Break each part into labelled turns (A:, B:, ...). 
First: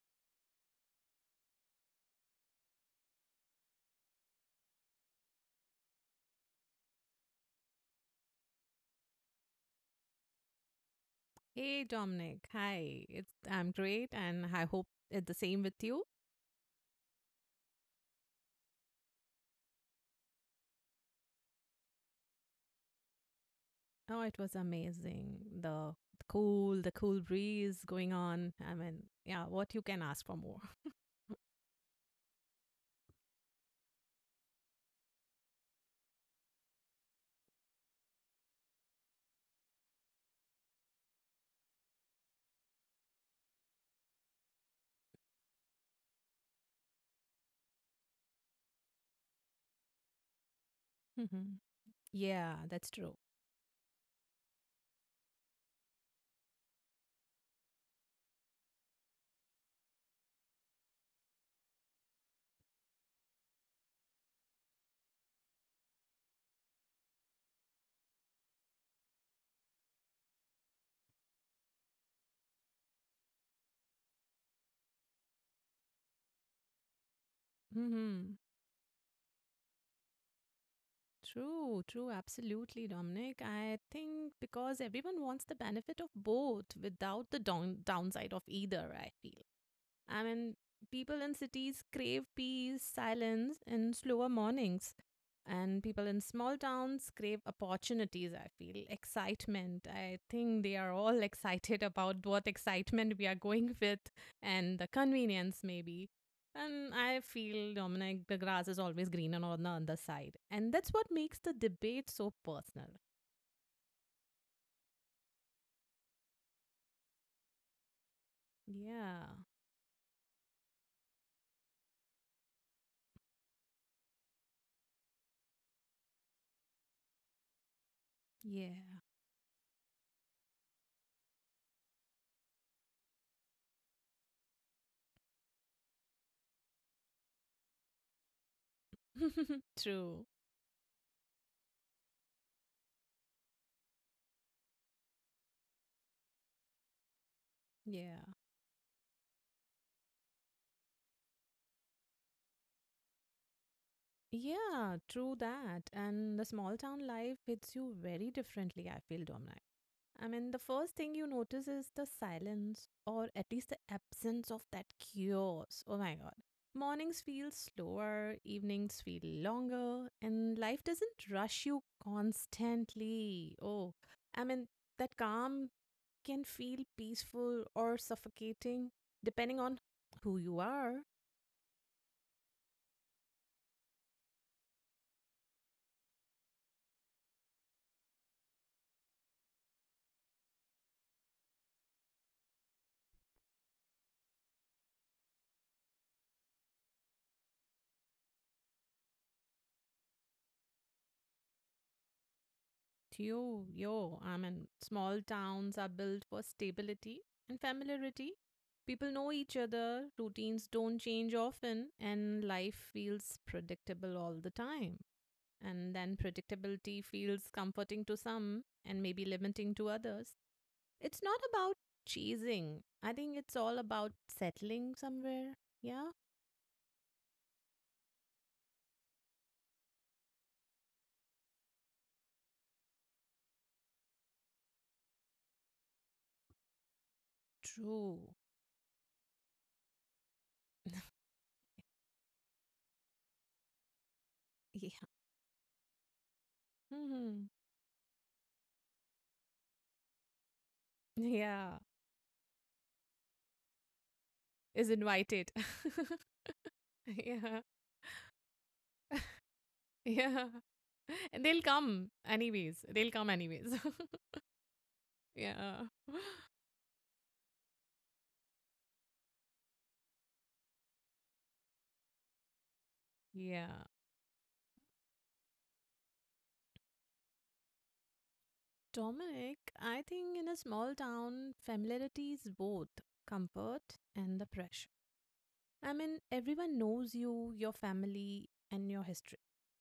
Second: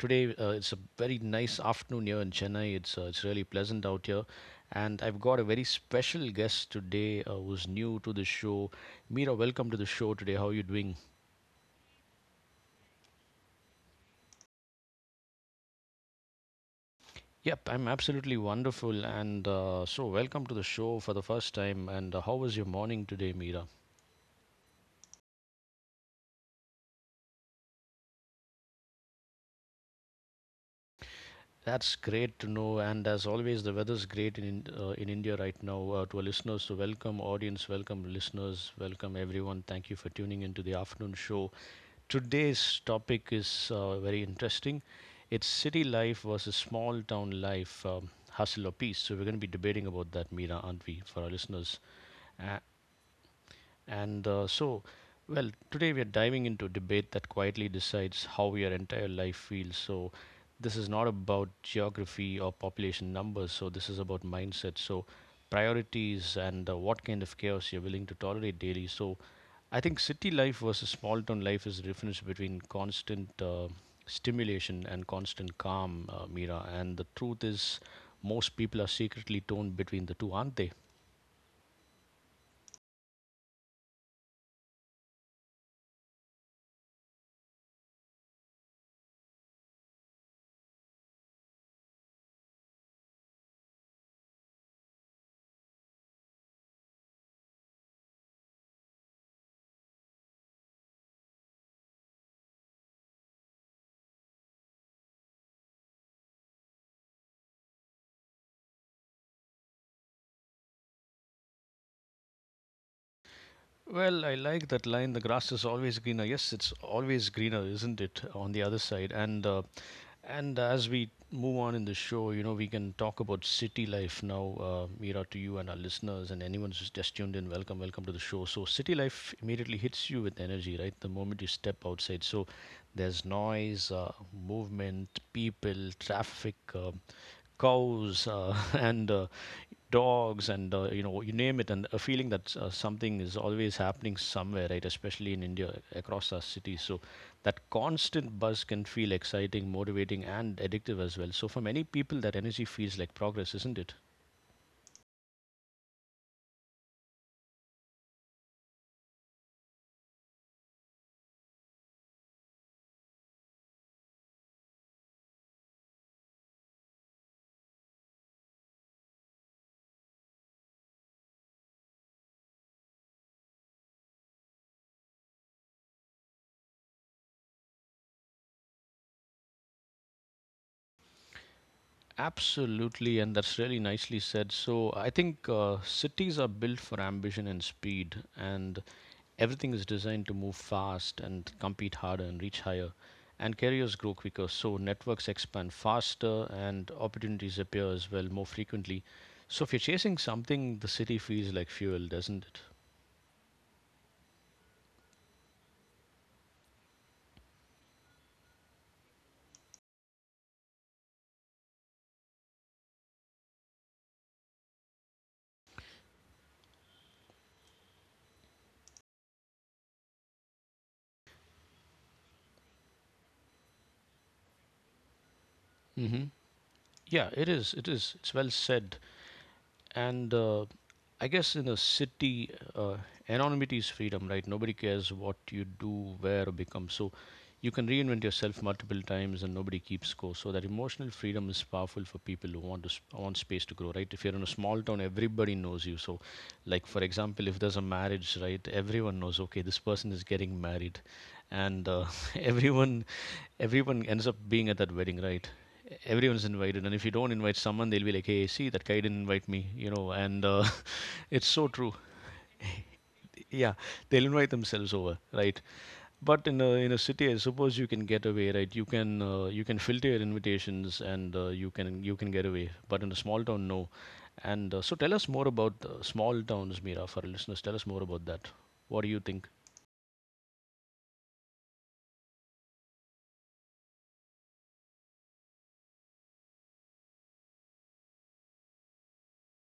A: today it's a very nice afternoon here in Chennai. It's really pleasant out here, and I've got a very special guest today who's new to the show. Mira, welcome to the show today. How are you doing?
B: Hey Dominic, hi. It's I'm great and I hope it's the same with you.
A: Yep, I'm absolutely wonderful, and so welcome to the show for the first time. And how was your morning today, Mira?
B: Oh, it was amazing. The cool breeze going on. I mean, yeah, what you can ask for more.
A: That's great to know. And as always, the weather's great in in India right now. To our listeners, so welcome audience, welcome listeners, welcome everyone. Thank you for tuning into the afternoon show. Today's topic is very interesting. It's city life versus small town life, hustle or peace. So we're going to be debating about that, Mira, aren't we, for our
B: Hmm.
A: listeners?
B: Yeah,
A: Uh,
B: that's true.
A: and uh, so, well, today we are diving into a debate that quietly decides how your entire life feels. So, this is not about geography or population numbers. So, this is about mindset. So, priorities and what kind of chaos you're willing to tolerate daily. So, I think city life versus small town life is the difference between constant stimulation and constant calm, Mira. And the truth is,
B: Mm-hmm.
A: most people are secretly torn between the two, aren't they?
B: True, true, absolutely, Dominic. I think because everyone wants the benefit of both without the downside of either, I feel. I mean, people in cities crave peace, silence, and slower mornings. And people in small towns crave opportunities, I feel. Excitement. I think they are all excited about what excitement we are going with and the convenience, maybe. And I feel, Dominic, the grass is always greener on the other side. And that's what makes the debate so personal.
A: Well, I like that line. The grass is always greener. Yes, it's always greener, isn't it? On the other side,
B: Yeah.
A: and and as we move on in the show, you know, we can talk about city life now. Mira, to you and our listeners, and anyone who's just tuned in, welcome, welcome to the show. So,
B: Yeah.
A: city life immediately hits you with energy, right? The moment you step outside, so there's noise, movement, people, traffic. Cows and
B: True.
A: dogs and you know you name it, and a feeling that something is always happening somewhere, right? Especially in India, across our cities. So that
B: Yeah.
A: constant buzz can feel exciting, motivating, and addictive as well. So for many people, that energy feels like progress, isn't it?
B: Yeah, true that. And the small town life hits you very differently, I feel, Dominic. I mean, the first thing you notice is the silence, or at least the absence of that chaos. Oh my God. Mornings feel slower, evenings feel longer, and life doesn't rush you constantly. Oh, I mean, that calm can feel peaceful or suffocating depending on who you are.
A: Absolutely, and that's really nicely said. So I think cities are built for ambition and speed, and everything is designed to move fast and compete harder and reach higher. And carriers grow quicker, so networks expand faster and opportunities appear as well more frequently. So if you're chasing something, the city feels like fuel, doesn't it?
B: Yo, yo, I mean, small towns are built for stability and familiarity. People know each other, routines don't change often, and life feels predictable all the time. And then predictability feels comforting to some and maybe limiting to others. It's not about chasing, I think it's all about settling somewhere. Yeah,
A: hmm Yeah, it is. It is. It's well said. And I guess in a city, anonymity is freedom, right? Nobody cares what you do, where, or become. So you can
B: true.
A: reinvent yourself multiple times and nobody keeps score. So that emotional freedom is powerful for people who want space to grow, right? If you're in a small
B: Yeah.
A: town, everybody knows you. So, like for
B: Mhm.
A: example, if there's a marriage, right, everyone knows. Okay, this person is getting married,
B: Yeah,
A: and everyone everyone ends up being at
B: is
A: that wedding,
B: invited.
A: right? Everyone's invited, and if you don't
B: Yeah.
A: invite someone, they'll be like, "Hey, see, that guy didn't invite me," you know.
B: Yeah.
A: And
B: And
A: It's
B: they'll
A: so true.
B: come anyways. They'll come anyways.
A: Yeah, they'll invite themselves over, right?
B: Yeah.
A: But in a city, I suppose you can get away, right? You can filter your invitations, and you can get away. But in a small town,
B: Yeah.
A: no. And so, tell us more about small towns, Mira, for our listeners. Tell us more about that. What do you think?
B: Dominic, I think in a small town, familiarity is both comfort and the pressure. I mean, everyone knows you, your family, and your history.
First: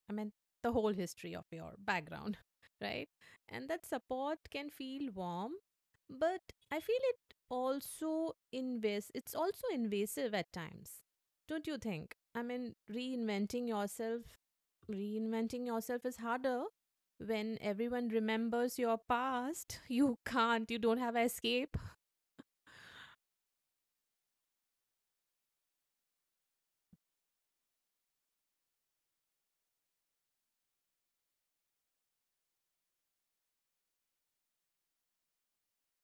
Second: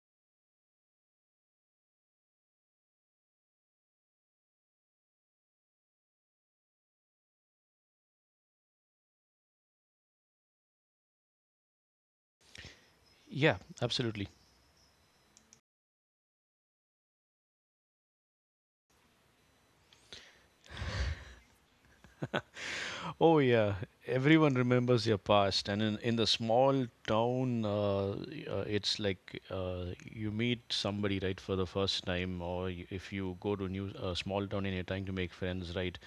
B: I mean, the whole history of your background, right? And that support can feel warm, but I feel it's also invasive at times. Don't you think? I mean,
A: Yeah,
B: reinventing yourself,
A: absolutely.
B: reinventing yourself is harder when everyone remembers your past. You can't, you don't have escape.
A: Oh yeah, everyone remembers your past, and in the small town, it's like you meet somebody, right, for the first time, or if you go to new small town and you're trying to make friends, right?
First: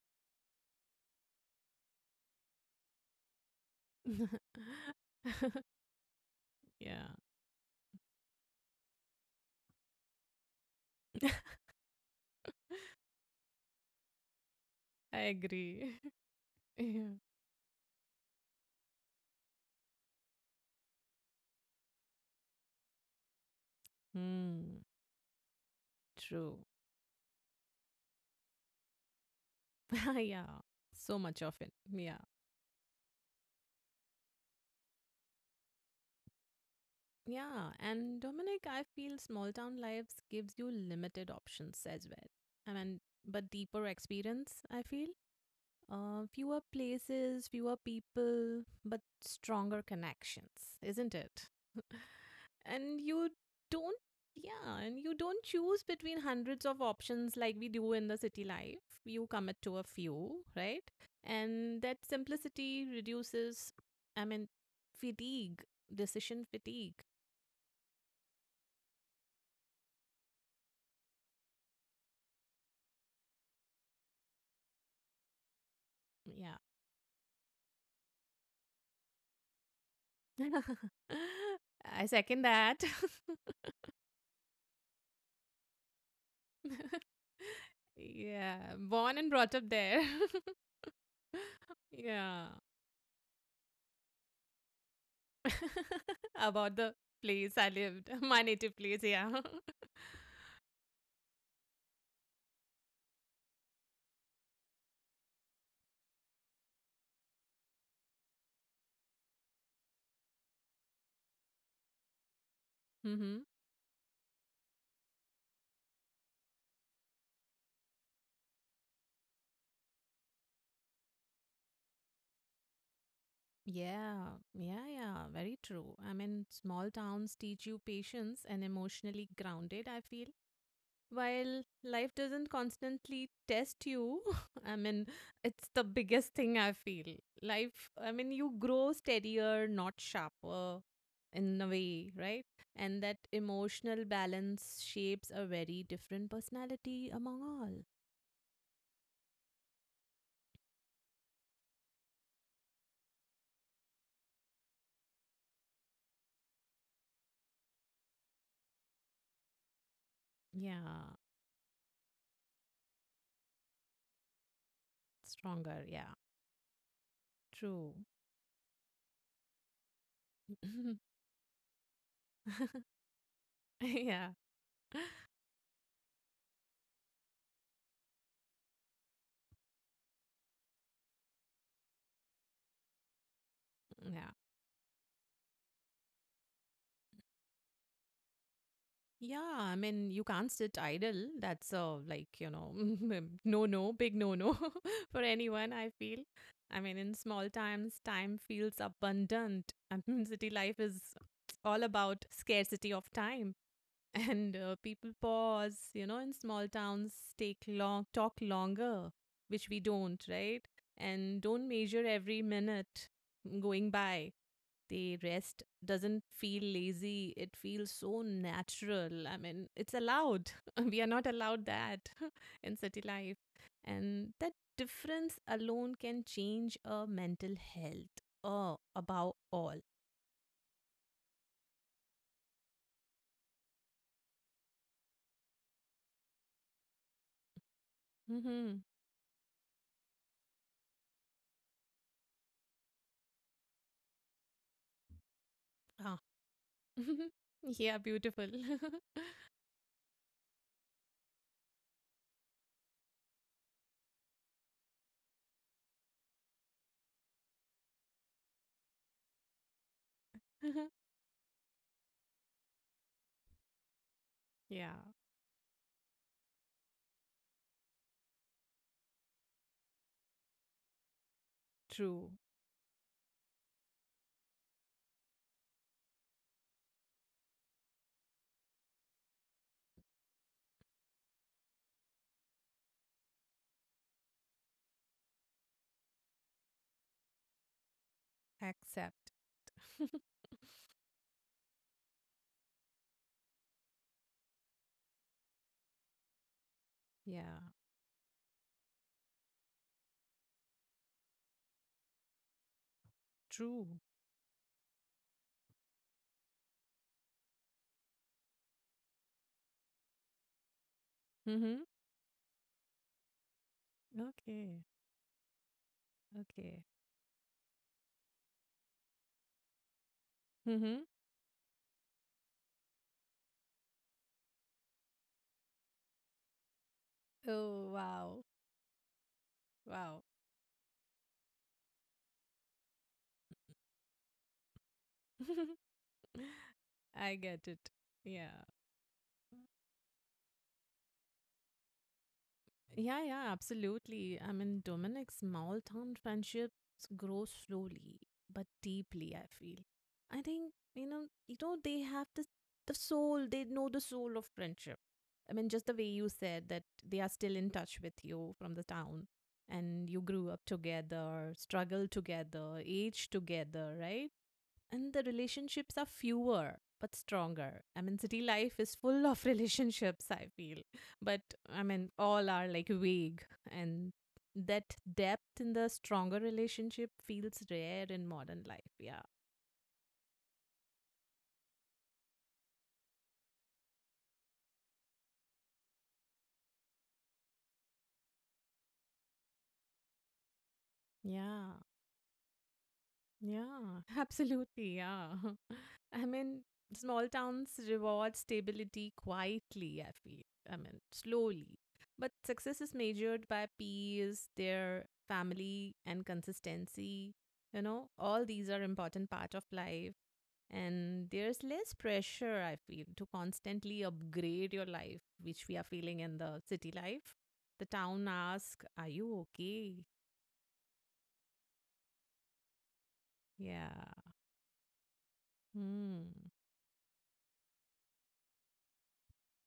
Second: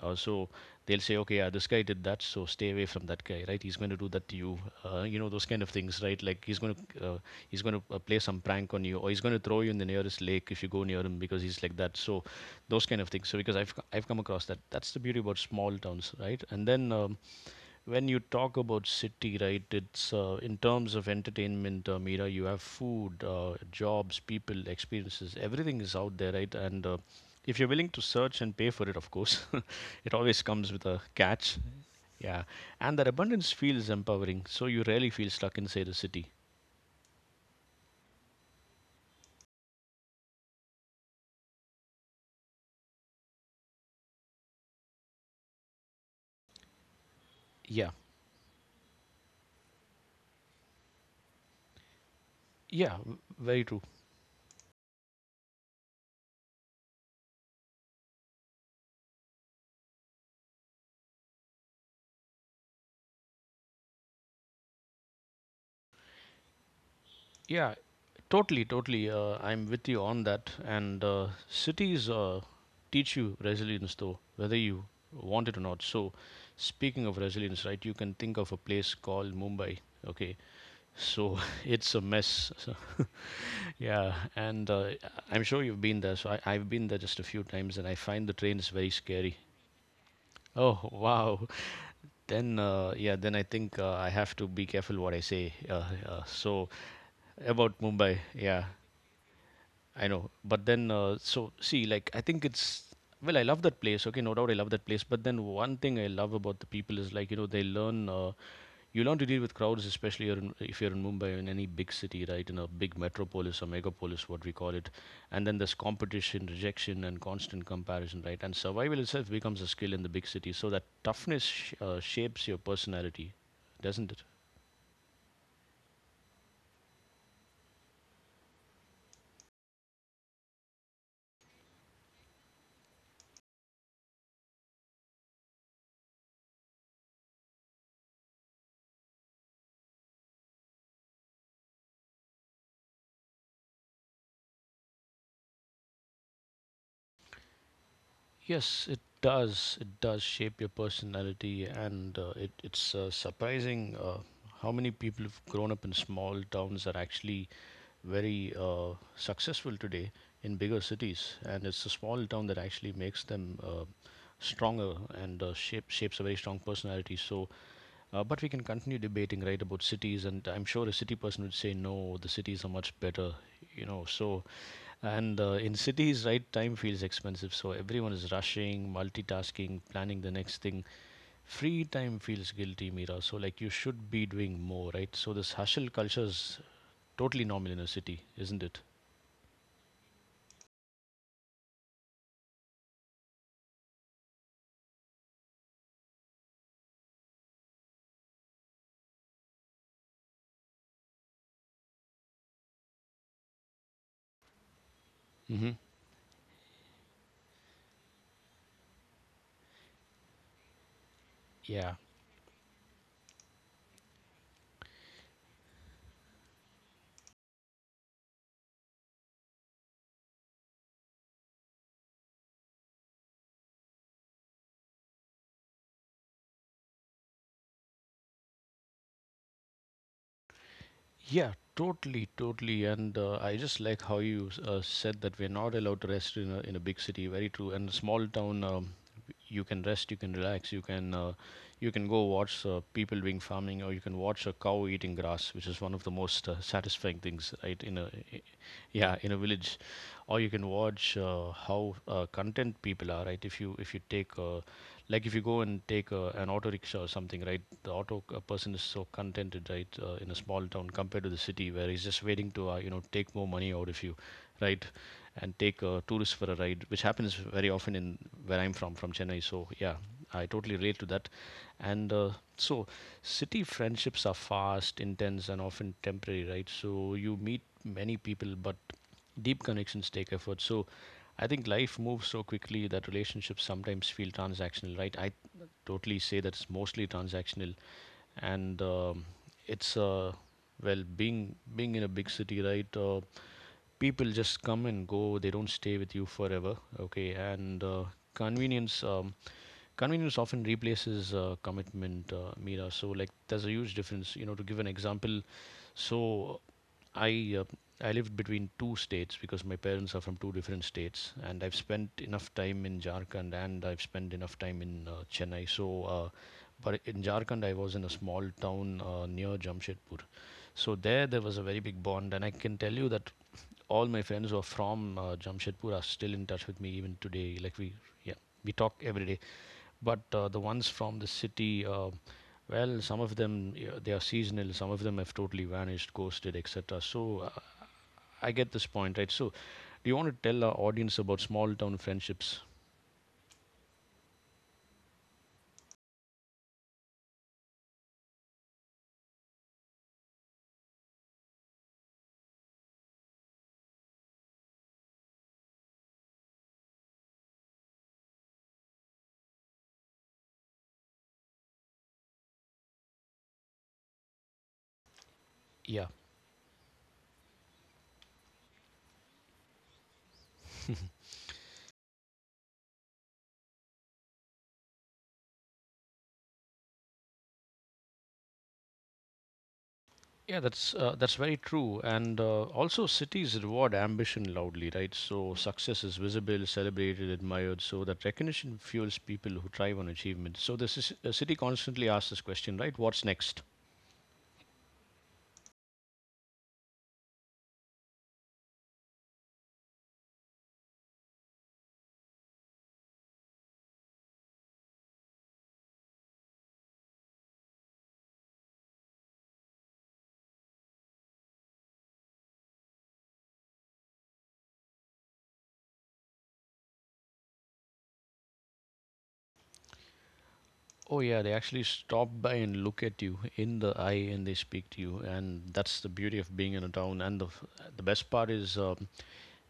A: So they'll say, okay, yeah, this guy did that, so stay away from that guy, right? He's going to do that to you, you know, those kind of things, right? Like he's going
B: Yeah,
A: to uh, play some prank on you, or he's going to throw you in the nearest lake if you go near him because he's like that. So those kind of things. So because I've come across that, that's the
B: I
A: beauty about small
B: agree.
A: towns, right? And then
B: Yeah.
A: when you talk about city, right, it's in terms of entertainment, Mira, you have food, jobs, people,
B: Hmm.
A: experiences, everything is out there, right?
B: True.
A: And if you're willing to search and pay for it, of course. It always
B: Yeah.
A: comes with a
B: So much of
A: catch,
B: it. Yeah.
A: yeah. And that abundance feels empowering, so you rarely feel stuck inside a city.
B: Yeah. And Dominic, I feel small town lives gives you limited options as well. I mean, but deeper experience, I feel. Fewer places, fewer people, but stronger connections, isn't it?
A: Yeah,
B: And you
A: very true.
B: don't Yeah, and you don't choose between hundreds of options like we do in the city life. You commit to a few, right? And that simplicity reduces, I mean, fatigue decision fatigue
A: Yeah, totally, totally. I'm with you on that. And cities teach you resilience, though, whether you want it or not. So,
B: Yeah.
A: speaking of resilience, right, you can think of a place called Mumbai, okay? So, it's a
B: I second
A: mess. So,
B: that.
A: yeah, and I'm sure you've been there. So, I've been there just a few times, and I find the
B: Yeah,
A: trains very
B: born and
A: scary.
B: brought up there.
A: Oh, wow.
B: Yeah.
A: Then, yeah, then I think I have to be careful what I say. So,
B: About the place I
A: about
B: lived,
A: Mumbai,
B: my
A: yeah,
B: native place. Yeah.
A: I know. But then, so see, like, I think it's well, I love that place. Okay, no doubt I love that place. But then, one thing I love about the people is like, you know, they learn. You learn to deal with crowds, especially if you're in Mumbai or in any big city, right? In a big
B: Hmm.
A: metropolis or megapolis, what we call it. And then there's competition, rejection, and constant comparison, right? And survival itself becomes a skill in the big city. So that toughness shapes your personality, doesn't it?
B: Yeah, yeah, yeah, very true. I mean, small towns teach you patience and emotionally grounded, I feel. While life doesn't constantly test you, I mean, it's the biggest thing I feel. Life, I mean, you grow steadier, not sharper in a way, right? And that emotional balance shapes a very different personality among all.
A: Yes, it does. It does shape your personality, and it's surprising. How many people who've grown up in small towns are actually very successful today in bigger
B: Yeah,
A: cities, and it's the small town that actually makes them stronger and
B: stronger, yeah,
A: shapes a very strong personality. So,
B: true.
A: but we can continue debating, right, about cities, and I'm sure a city person would say no, the cities are much better, you know.
B: Yeah,
A: So, and in cities, right, time feels expensive, so everyone is rushing, multitasking, planning the next thing. Free time feels guilty, Mira. So, like, you should be
B: yeah.
A: doing more, right? So, this hustle culture is totally normal in a city, isn't it?
B: Yeah, I mean, you can't sit idle. That's, like, no, no, big no, no for anyone, I feel. I mean, in small times, time feels abundant. I mean, city life is all about scarcity of time. And people
A: hmm
B: pause, in small towns, take long, talk longer, which we don't, right? And don't
A: Yeah,
B: measure every minute going by. They rest doesn't feel lazy. It feels so natural. I mean, it's allowed. We are not allowed that in city life. And that difference alone can change a mental health. Oh, above all.
A: Yeah, totally, totally. And I just like how you said that we're not allowed to rest in in a big city. Very true. And small town,
B: Mm-hmm.
A: you can rest, you can relax, you can go watch people doing farming, or you can watch a cow eating grass, which is one of the
B: Ah.
A: most satisfying things, right?
B: Yeah,
A: I-
B: beautiful.
A: yeah, in a village, or you can watch how content people are, right? If you take like, if you go and take an auto rickshaw or something, right, the person is so contented, right, in a small town compared to the city, where he's just waiting to you know, take more money out of you, right,
B: Yeah,
A: and take a tourist for a ride, which happens very often in where I'm from Chennai. So yeah, I totally relate to that. And
B: true.
A: so city friendships are fast, intense, and often temporary, right? So you meet many people, but deep connections take effort. So I think life moves so quickly that relationships sometimes feel transactional, right? I totally say that it's mostly transactional, and
B: Accept.
A: it's well, being in a big city, right? People just come and go; they don't stay with you forever, okay?
B: Yeah,
A: And convenience. Convenience often replaces commitment, Mira. So, like, there's a
B: true.
A: huge difference. You know, to give an example, so I uh, I lived between two states because my parents are from two different states, and I've
B: Mm-hmm.
A: spent enough time in Jharkhand and I've spent enough time
B: Okay,
A: in Chennai. So,
B: okay.
A: but in Jharkhand, I was in a small town near Jamshedpur. So
B: Mm-hmm.
A: there was a very big bond, and I can tell you that all my friends who are from Jamshedpur are still in touch with me even today.
B: Oh,
A: Yeah,
B: wow,
A: we talk every day. But
B: wow.
A: the ones from the city, well, some of them, yeah, they are seasonal, some of them have totally vanished, ghosted, etc.
B: I
A: So
B: get it.
A: I
B: Yeah.
A: get this point, right? So do you want to tell our audience about small town friendships?
B: Yeah, yeah, absolutely. I mean, Dominic's small town friendships grow slowly but deeply, I feel. I think, you know, they have the soul, they know the soul of friendship. I mean, just the way you said that they are still in touch with you from the town and you grew up together, struggled together, aged together, right? And the relationships
A: Yeah,
B: are fewer but stronger. I mean, city life is full of relationships, I feel. But I mean, all are like vague, and that depth in the stronger relationship feels rare in modern life. Yeah.
A: yeah, that's very true. And also, cities reward ambition loudly, right? So success is visible, celebrated, admired. So that recognition fuels people who thrive on achievement. So the city
B: Yeah.
A: constantly asks this question, right? What's next?
B: Yeah, absolutely. Yeah. I mean, small towns reward stability quietly, I feel. I mean, slowly. But success is measured by peers, their family, and consistency. You know, all these are important part of life. And there's less pressure, I feel, to constantly upgrade your life, which we are feeling in the city life. The town asks, are you okay?
A: Oh yeah, they actually stop by and look at you in the
B: Yeah.
A: eye, and they speak to you, and that's the
B: Hmm.
A: beauty of being in a town. And the best part is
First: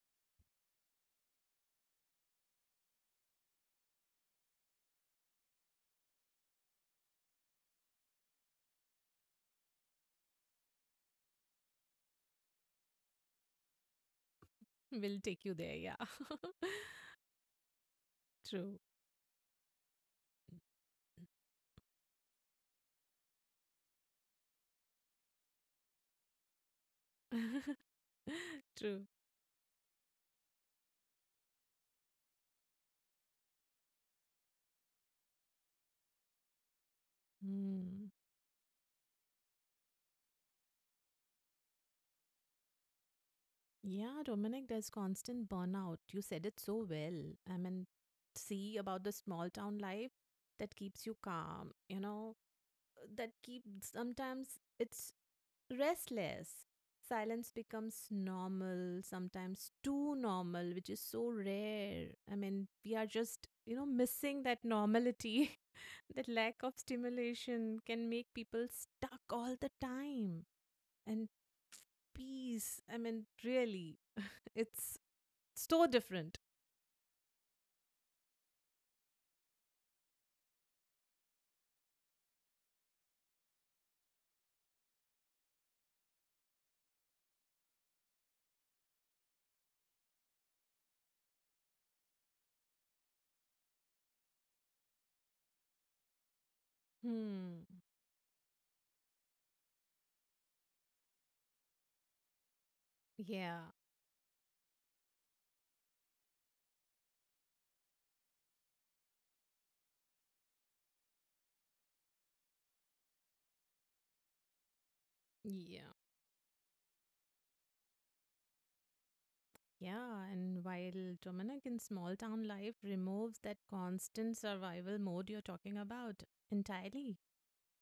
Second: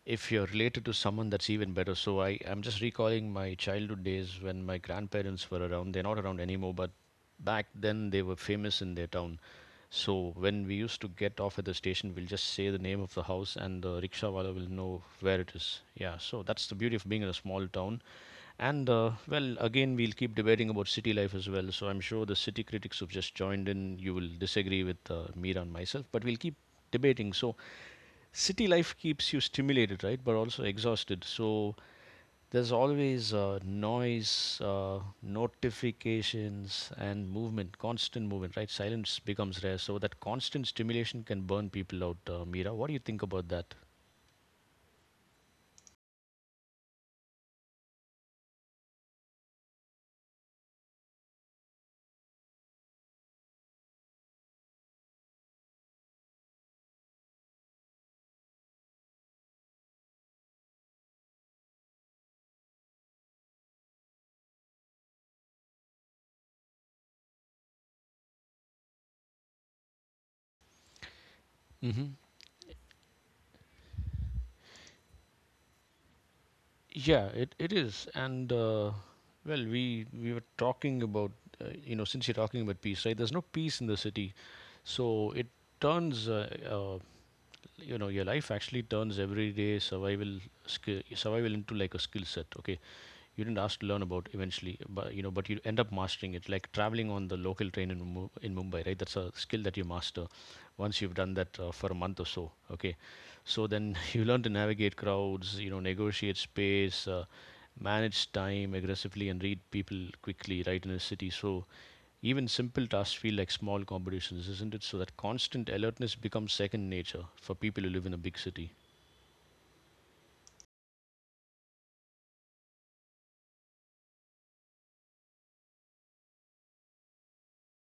A: if you're related to someone, that's even better. So I'm just recalling my childhood days when my grandparents were around. They're not around anymore, but back then they were famous in their town. So when we used to get off at the station, we'll just say the name of the house and the rickshaw wala will know
B: Will
A: where
B: take
A: it
B: you
A: is.
B: there, yeah.
A: Yeah, so that's the beauty of being in a small town.
B: True.
A: And well, again, we'll keep debating about city life as well. So I'm sure the city critics who've just joined in, you will disagree with me and myself, but we'll keep debating. So city life
B: True.
A: keeps you stimulated, right, but also exhausted. So there's always noise, notifications and movement,
B: Hmm.
A: constant movement, right? Silence becomes rare, so that constant stimulation can burn people out. Mira, what do you think about that?
B: Yeah, Dominic, there's constant burnout. You said it so well. I mean, see about the small town life that keeps you calm, you know, that keeps, sometimes it's restless. Silence becomes normal, sometimes too normal, which is so rare. I mean, we are just missing that normality. That lack of stimulation can make people stuck all the time. And
A: Hmm.
B: peace, I mean, really, it's so different.
A: Yeah, it is. And well, we were talking about you know, since you're talking about peace, right? There's no peace in the city, so it turns uh, you know, your life actually turns everyday survival, skill survival, into like a skill set. Okay, you didn't ask to learn about eventually, but you know, but you end up mastering it. Like traveling on the
B: Hmm.
A: local train in Mumbai, right? That's a skill that you master once you've done that for a month or so. Okay,
B: Yeah.
A: so then you learn to navigate crowds, you know, negotiate space. Manage time aggressively and read people quickly, right, in a city. So even simple tasks feel like small competitions, isn't it? So that constant
B: Yeah.
A: alertness becomes second nature for people who live in a big city.
B: Yeah. And while Dominic in small town life removes that constant survival mode you're talking about entirely,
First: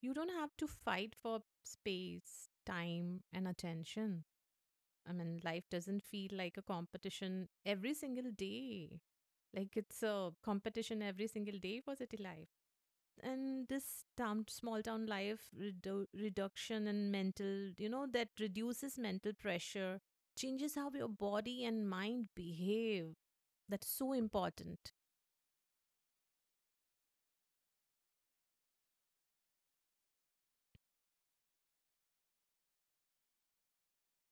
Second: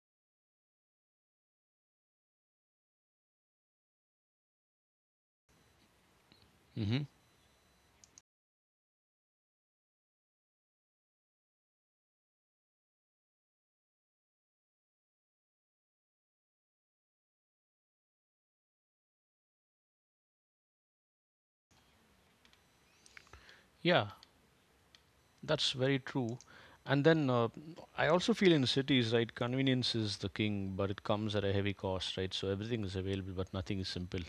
B: you don't have to fight for space, time, and attention. I mean, life doesn't feel like a
A: Hmm.
B: competition every single day. Like it's a competition every single day for city life. And this town, small town life reduction and mental, that reduces mental pressure, changes how your body and mind behave. That's
A: Yeah,
B: so important.
A: that's very true. And then I also feel in cities, right, convenience is the king, but it comes at a heavy cost, right? So everything is available, but nothing is simple.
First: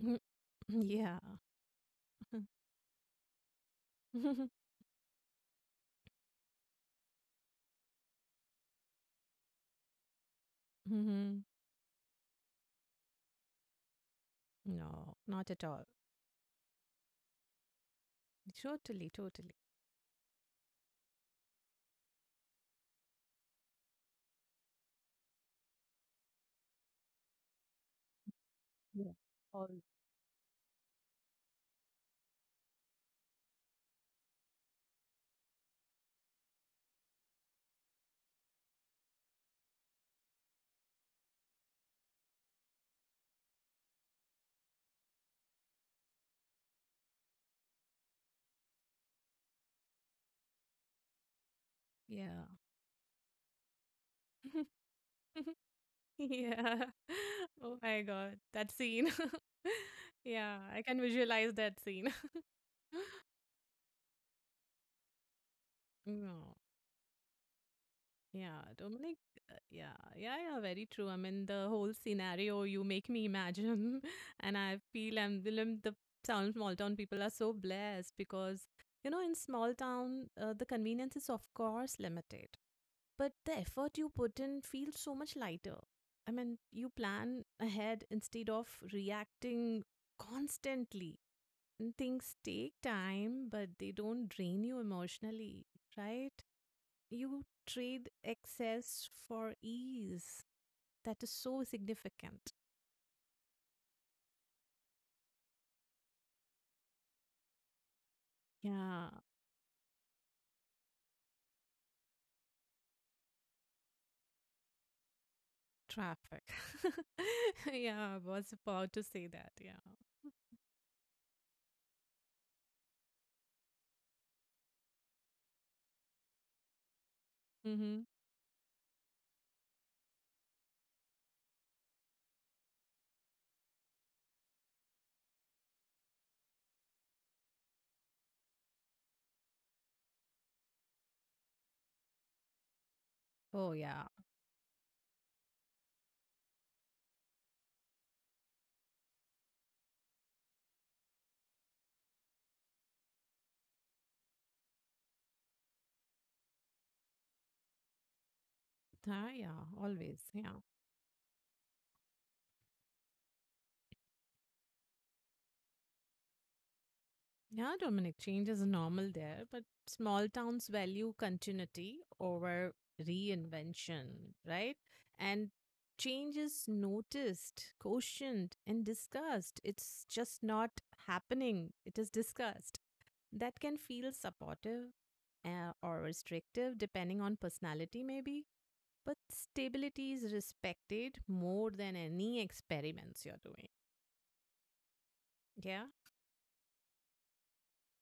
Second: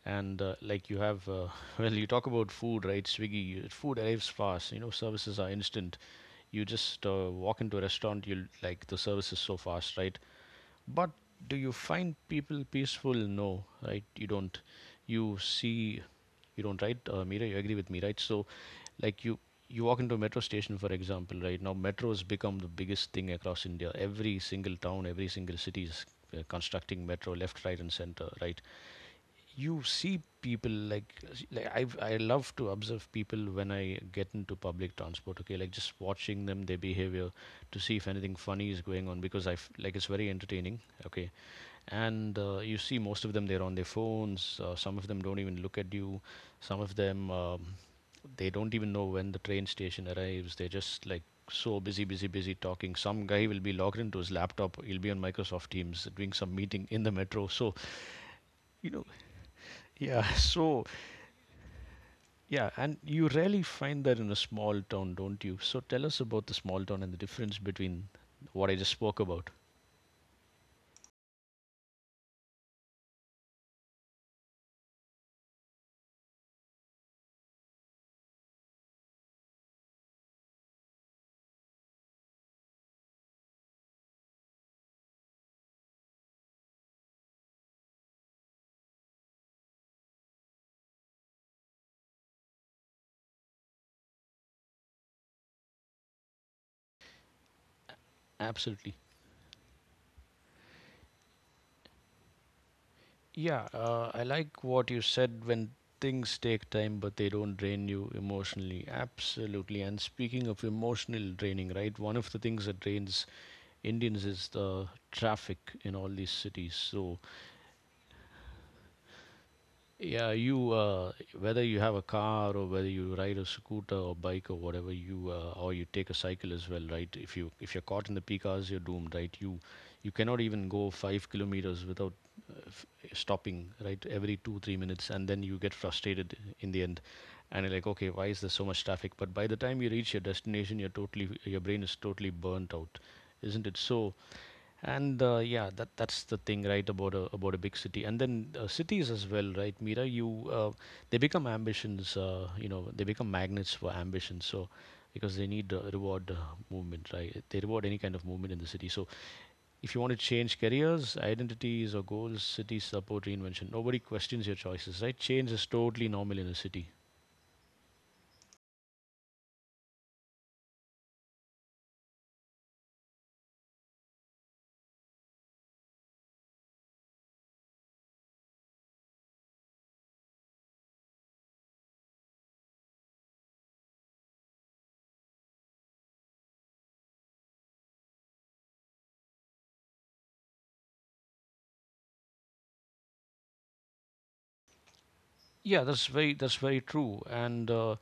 B: Mhm.
A: And like you
B: Yeah.
A: have, well, you talk about food, right? Swiggy food arrives fast, you know, services are instant. You just walk into a restaurant, you like the service is so fast, right? But
B: Mhm.
A: do you find people peaceful? No, right? You don't.
B: No,
A: You
B: not at all.
A: see, you don't, right? Mira, you agree with me, right? So
B: Totally,
A: like you
B: totally.
A: you walk into a metro station, for example. Right now metro has become the biggest thing across India. Every single town, every single city is constructing metro left, right and center, right?
B: Yeah. Oh,
A: You see people like like I love to observe people when I get into public transport. Okay, like just watching them, their behavior, to see if anything funny is going on, because like, it's very entertaining. Okay, and you see most of them, they're on their phones. Some of them don't even look at you. Some of them they don't even know when the train station arrives. They're just like so busy, busy,
B: yeah.
A: busy talking. Some guy will be logged into his laptop. He'll be on Microsoft Teams doing some
B: Yeah.
A: meeting in the metro. So
B: Oh my God, that
A: you know,
B: scene.
A: yeah.
B: Yeah, I
A: So
B: can visualize that scene.
A: yeah, and you rarely find that in a small town, don't you? So tell us about
B: No.
A: the small town and the difference between
B: Yeah,
A: what I just
B: Dominic.
A: spoke about.
B: Yeah, yeah, yeah, very true. I mean, the whole scenario you make me imagine, and I feel I'm the town, small town people are so blessed because, in small town, the convenience is, of course, limited, but the effort you put in feels so much lighter. I mean, you plan ahead instead of reacting constantly. And things take time, but they don't drain you emotionally, right? You trade
A: Absolutely.
B: excess for ease. That is so significant.
A: Yeah, I like what you said when things take time but they don't drain you emotionally.
B: Yeah,
A: Absolutely. And speaking of emotional draining, right? One of the things that drains Indians is the traffic in all these
B: traffic.
A: cities. So
B: Yeah, I was about to say that. Yeah.
A: yeah, you whether you have a car or whether you ride a scooter or bike or whatever, you or you take a cycle as well, right? If you're
B: Mm-hmm.
A: caught in the peak hours, you're doomed, right? You cannot even go 5 kilometers without stopping, right, every 2-3 minutes, and then you get frustrated in the end, and you're like, okay, why is there so much traffic? But by the time you reach your destination, you're totally your brain is totally burnt out, isn't
B: Oh,
A: it?
B: yeah.
A: So and yeah, that's the thing, right, about a big city. And then cities as well, right? Mira, you they become ambitions, you know, they become magnets for ambition. So because they need reward movement, right? They reward any kind of movement in the city. So
B: Ah, yeah,
A: if you want to
B: always. Yeah.
A: change careers, identities, or goals, cities support reinvention. Nobody questions your choices, right? Change is totally normal in a city.
B: Yeah, Dominic, change is normal there, but small towns value continuity over reinvention, right? And change is noticed, cautioned, and discussed. It's just not happening, it is discussed. That can feel supportive or restrictive depending on personality, maybe. But stability is respected more than any experiments you're doing.
A: Yeah,
B: Yeah.
A: that's very true. And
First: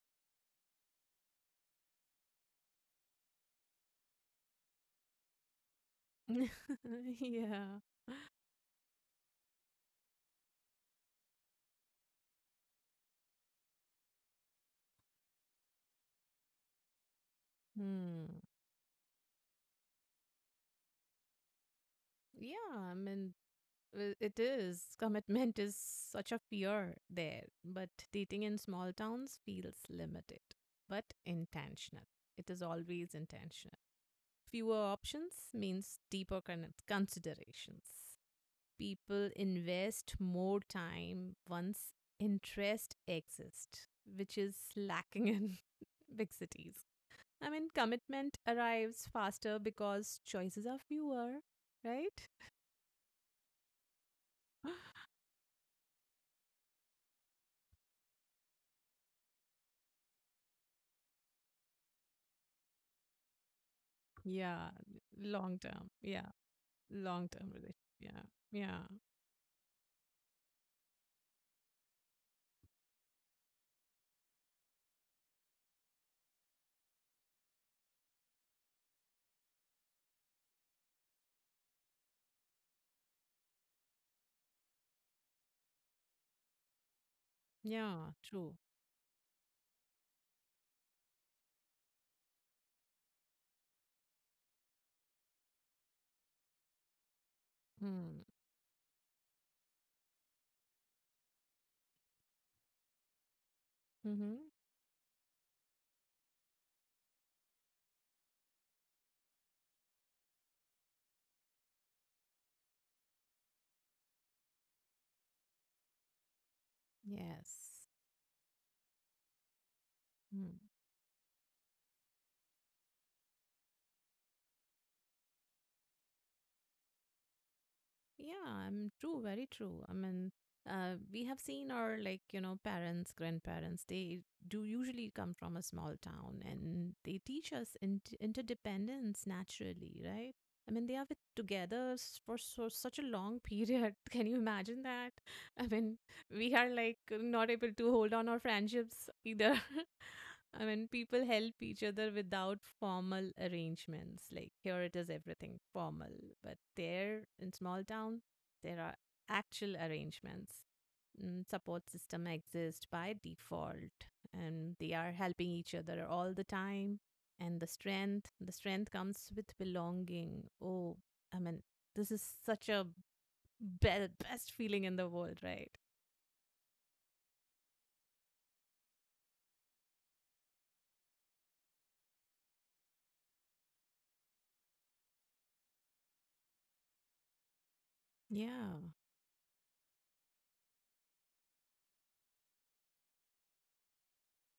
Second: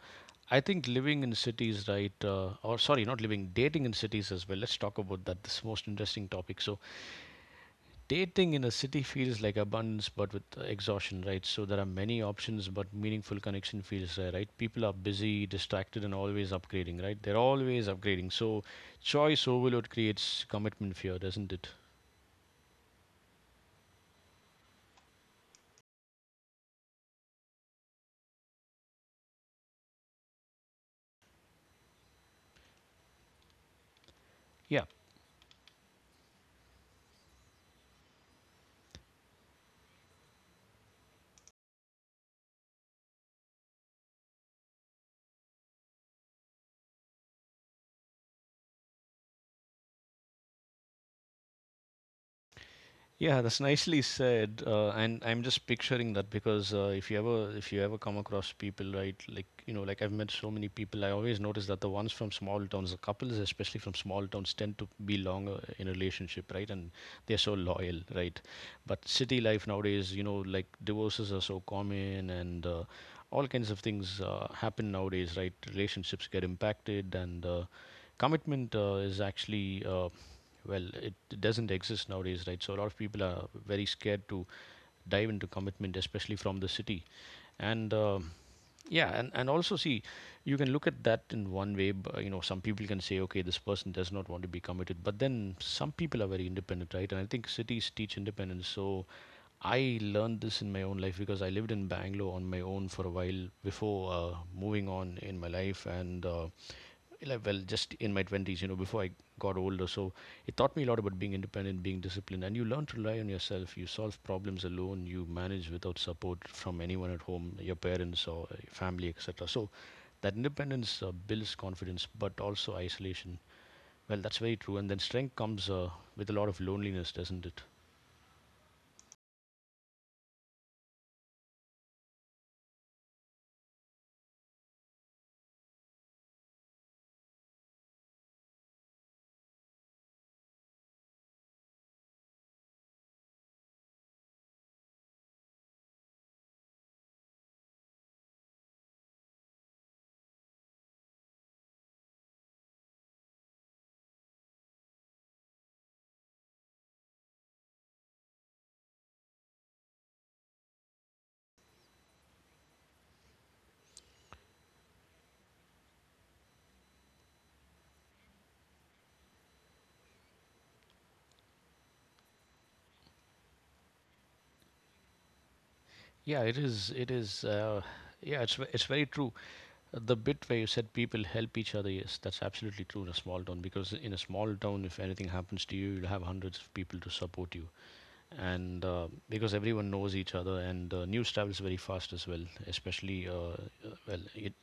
A: I think living in cities, right? Or sorry, not living, dating in cities as well. Let's talk about that. This most interesting topic. So
B: Yeah.
A: dating in a city feels like abundance, but with exhaustion, right? So there are many options, but meaningful connection feels rare, right? People are busy, distracted, and always upgrading, right? They're always
B: Hmm.
A: upgrading. So choice overload creates commitment fear, doesn't it?
B: Yeah. I mean, it is. Commitment is such a fear there. But dating in small towns feels limited, but intentional. It is always intentional. Fewer
A: Yeah.
B: options means deeper considerations. People invest more time once interest exists, which is lacking in big cities. I mean, commitment arrives faster because choices are fewer, right?
A: Yeah, that's nicely said. And I'm just picturing that, because if you ever come across people, right, like, you know, like, I've met so many people, I always notice that the ones from small towns, the couples especially from small towns,
B: Yeah,
A: tend to be
B: long
A: longer in
B: term.
A: a
B: Yeah,
A: relationship, right? And
B: long
A: they're
B: term
A: so
B: relationship.
A: loyal,
B: Yeah,
A: right?
B: yeah,
A: But city life nowadays, you know, like divorces are so common, and all kinds of things happen nowadays, right? Relationships get impacted, and commitment is actually, well, it doesn't exist nowadays, right? So a lot of people are very scared to dive into commitment, especially from the city. And
B: yeah, true.
A: yeah, and also see, you can look at that in one way. You know, some people can say, okay, this person does not want to be committed, but then some people are very independent, right? And I think cities teach
B: Mm.
A: independence. So I learned this in my own life, because I lived in Bangalore on my own for a while before
B: Hmm. Mm-hmm.
A: moving on in my life, and like, well, just in my 20s, you know, before I got older. So it taught me a lot about being independent, being disciplined. And you learn to rely on yourself. You solve problems alone. You manage without support from anyone at home, your
B: Yes.
A: parents or family, etc. So that
B: Mm.
A: independence builds confidence, but also isolation. Well, that's very true. And then strength comes with a lot of loneliness, doesn't it?
B: Yeah, I'm true, very true. I mean, we have seen our, like, you know, parents, grandparents, they do usually come from a small town and they teach us interdependence naturally, right? I mean, they are with, together for so, such a long period. Can you imagine that? I mean, we are like not able to hold on our friendships either. I mean, people help each other without formal arrangements. Like here it is everything formal, but there in small town, there are actual arrangements. Mm. Support system exist by default and they are helping each other all the time. And the strength comes with belonging. Oh, I mean, this is such a best feeling in the world, right?
A: Yeah, it is. It is. Yeah, it's very true. The bit where you said people help each other, yes, that's absolutely true in a small town, because in a small town, if anything happens to you, you'll have hundreds of people to support you.
B: Yeah.
A: And because everyone knows each other, and news travels very fast as well, especially well, it,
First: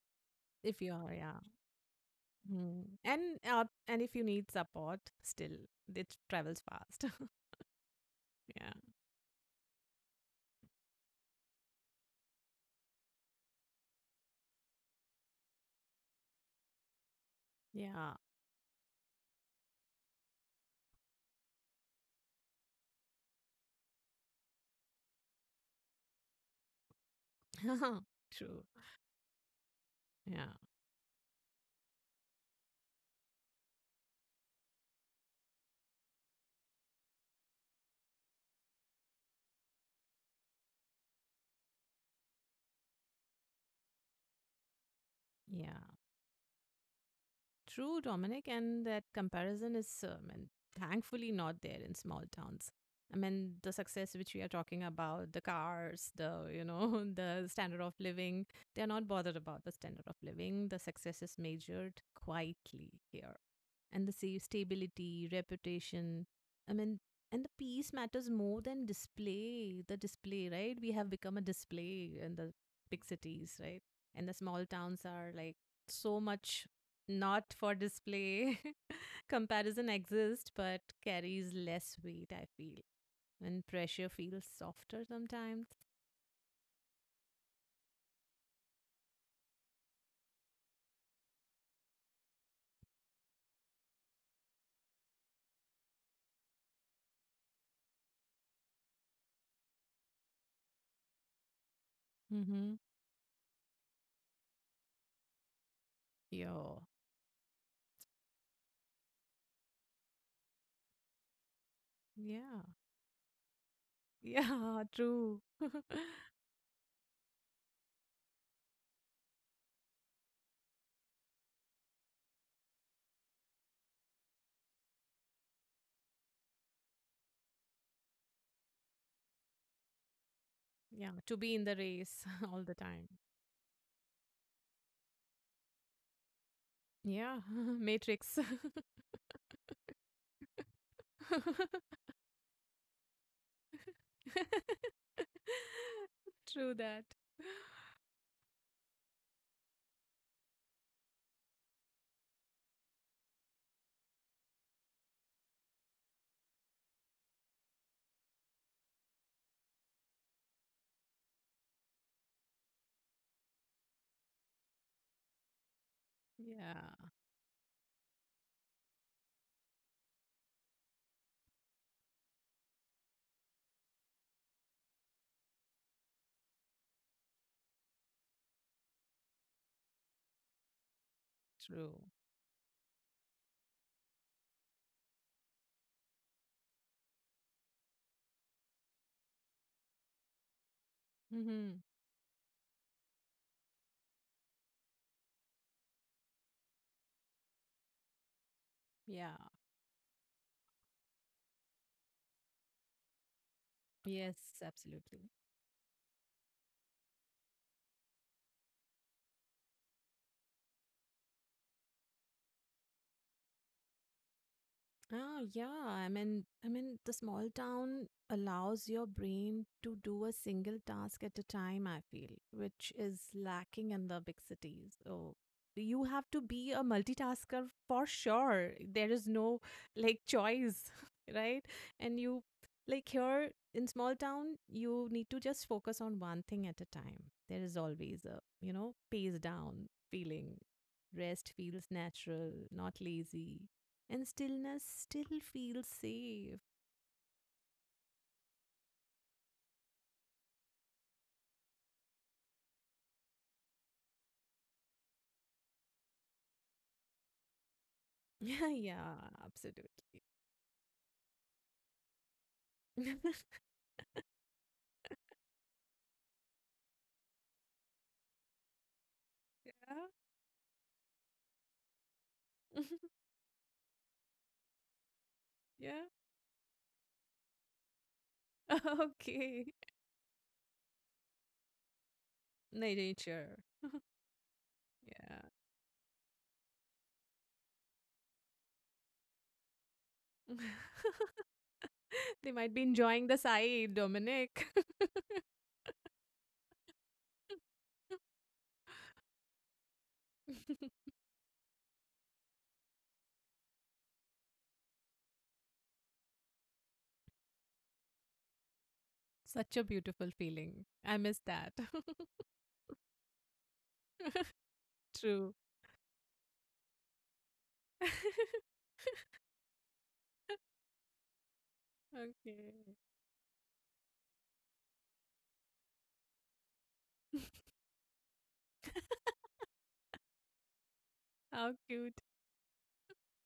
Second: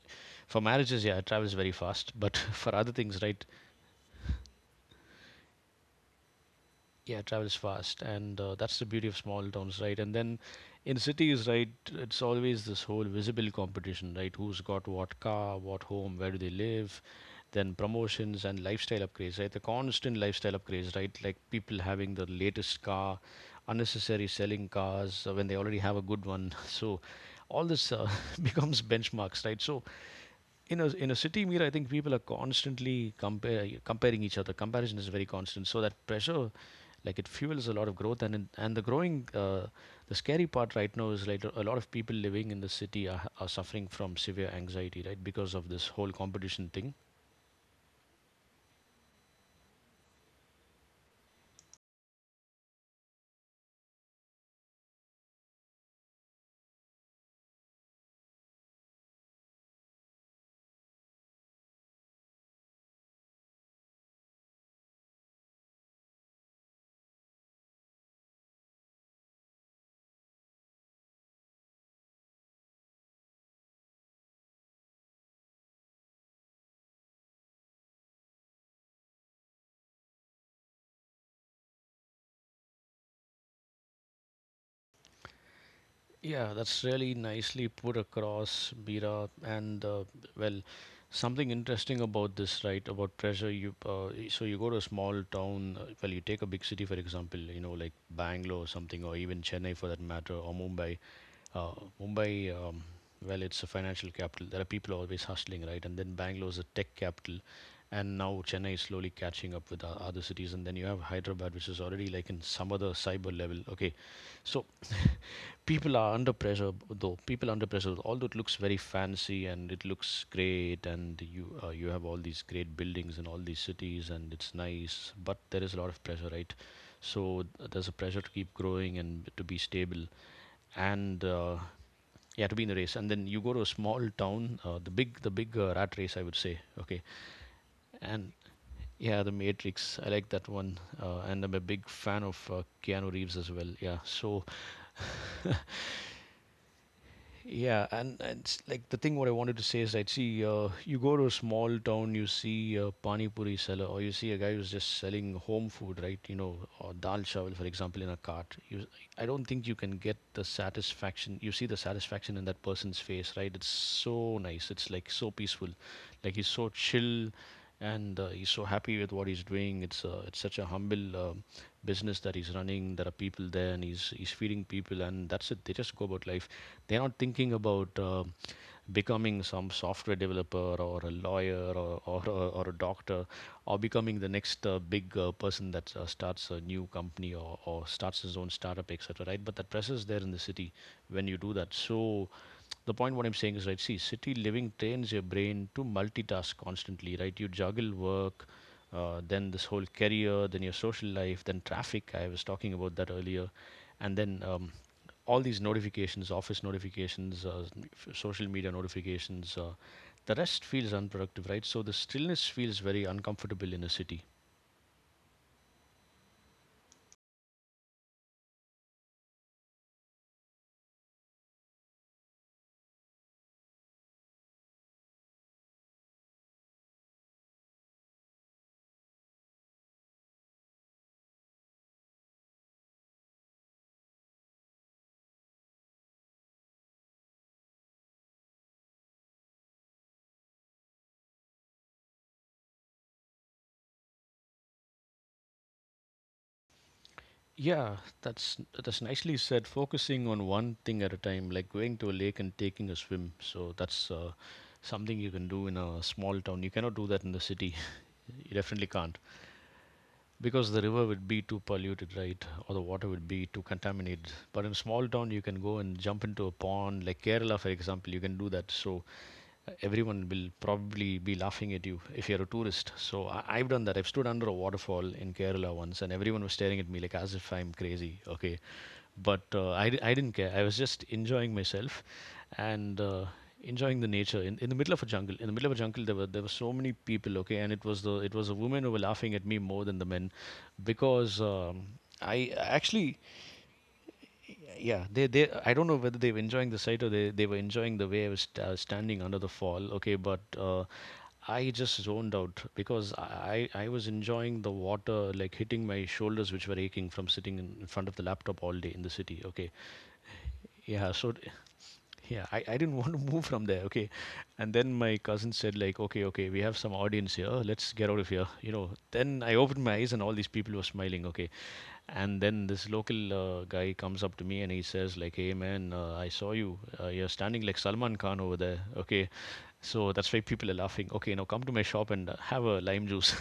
A: for
B: If you
A: marriages,
B: are,
A: yeah, it
B: yeah.
A: travels very fast. But for
B: Mm.
A: other things,
B: And
A: right,
B: uh, and if you need support, still it travels fast.
A: yeah, travels fast. And
B: Yeah,
A: that's the beauty of small towns, right? And then in cities, right, it's always this whole visible competition, right? Who's got what car, what home, where do they live? Then
B: yeah,
A: promotions and lifestyle upgrades, right, the constant lifestyle upgrades, right, like people having the latest car, unnecessary selling cars when they already have a good one. so all this
B: true.
A: becomes benchmarks, right? So
B: Yeah,
A: in a city, mirror, I think people are constantly comparing each other. Comparison is very constant. So that pressure, like, it fuels a lot of growth, and and the growing, the scary part right now is, like, a lot of people living in the city are suffering from severe anxiety, right? Because of
B: yeah,
A: this whole competition thing.
B: true, Dominic. And that comparison is, and thankfully, not there in small towns. I mean, the success which we are talking about, the cars, the the standard of living. They are not bothered about the standard of living. The success is measured quietly here. And the stability, reputation. I mean, and the peace matters more than display. The display, right? We have become a display in the big cities, right? And the small towns are like so much not for display. Comparison exists, but carries less weight, I feel. And pressure feels softer sometimes.
A: Yeah, that's really nicely put across, Bira. And well, something interesting about this, right? About pressure. So you go to a small town. Well, you take a big city, for example. You know, like Bangalore or something, or even Chennai for that matter, or Mumbai. Uh, Mumbai.
B: Mm-hmm.
A: Well, it's a financial capital. There are people always hustling, right? And then Bangalore is a
B: Yeah.
A: tech capital, and now Chennai is slowly catching up with other cities, and then you have Hyderabad, which is already like in
B: Yeah.
A: some other cyber level. Okay, so
B: Yeah. True.
A: people are under pressure, though. People are under pressure, although it looks very fancy and it looks great, and you you have all these great buildings in all these cities, and it's nice, but there is a lot of pressure, right? So there's a pressure to keep growing and to be stable,
B: Yeah.
A: and
B: To be in the race
A: yeah, to
B: all
A: be
B: the
A: in the race.
B: time.
A: And then you go to a small town, the big rat race, I would say. Okay,
B: Yeah,
A: and
B: Matrix.
A: yeah, The Matrix. I like that one, and I'm a big fan of Keanu Reeves as well. Yeah, so
B: True that.
A: yeah, and it's like the thing what I wanted to say is that see, you go to a small town, you see a pani puri seller, or you see a guy who's just selling home food, right? Or dal chawal, for example, in a cart. I don't think you can get the satisfaction. You see the satisfaction in that person's face, right? It's so nice. It's like so peaceful, like he's so
B: Yeah,
A: chill and he's so happy with what he's doing. It's such a humble business that he's running. There are people there, and he's feeding people, and that's it. They just go about life. They're not thinking about becoming some software developer or a lawyer
B: true.
A: or a doctor or becoming the next big person that starts a new company or starts his own startup, etc. Right? But that pressure is there in the city when you do that.
B: Hmm.
A: So the point what I'm saying is, right, see, city living trains your brain to multitask constantly, right? You juggle work,
B: Yeah.
A: then this whole career, then your social life, then traffic. I was talking about that earlier. And
B: Yes,
A: then
B: absolutely.
A: All these notifications, office notifications, social media notifications. The rest feels unproductive, right? So the stillness feels very uncomfortable in a city.
B: Oh, yeah. I mean, the small town allows your brain to do a single task at a time, I feel, which is lacking in the big cities. So you have to be a multitasker for sure. There is no like choice, right? And you like here in small town, you need to just focus on one thing at a time. There is always a, pace down feeling. Rest feels natural, not lazy and stillness still feels safe.
A: Yeah, that's nicely said. Focusing on one thing at a time, like going to a lake and taking a swim. So that's something you can do in a small town. You cannot do that in the city. You
B: Yeah,
A: definitely
B: yeah,
A: can't,
B: absolutely.
A: because the river would be too polluted, right? Or the water would be too contaminated. But in small town, you can go and jump into a pond, like Kerala, for example. You can do that. So everyone will probably be laughing at you if you're a tourist. So I've done that. I've stood under a waterfall in Kerala
B: Yeah, yeah.
A: once, and everyone was staring at me like as if I'm crazy. Okay, but
B: Okay.
A: I didn't care. I was just enjoying myself and
B: Nature.
A: enjoying the nature in the middle of a jungle.
B: Yeah.
A: In the middle of a jungle, there were so many people. Okay, and it was the, it was the women who were laughing at me more than the men, because
B: They
A: I
B: might be
A: actually,
B: enjoying the sight, Dominic.
A: yeah, they I don't know whether they were enjoying the sight or they were enjoying the way I was standing under the fall. Okay, but. I just zoned out because I was enjoying the water like hitting my shoulders which were aching from sitting in front of the laptop all day in the city. Okay,
B: Such a beautiful feeling. I
A: yeah, so
B: miss that.
A: yeah, I didn't want to move from there. Okay, and then my
B: True.
A: cousin said like, okay, okay, we have some audience here, let's get out of here. You know, then I opened my eyes and all these people were smiling. Okay, and
B: Okay.
A: then this local guy comes up to me and he says like, hey man, I saw you, you're standing like Salman Khan over there. Okay, so that's why people are laughing. Okay, now come
B: How
A: to my shop
B: cute.
A: and have a lime juice.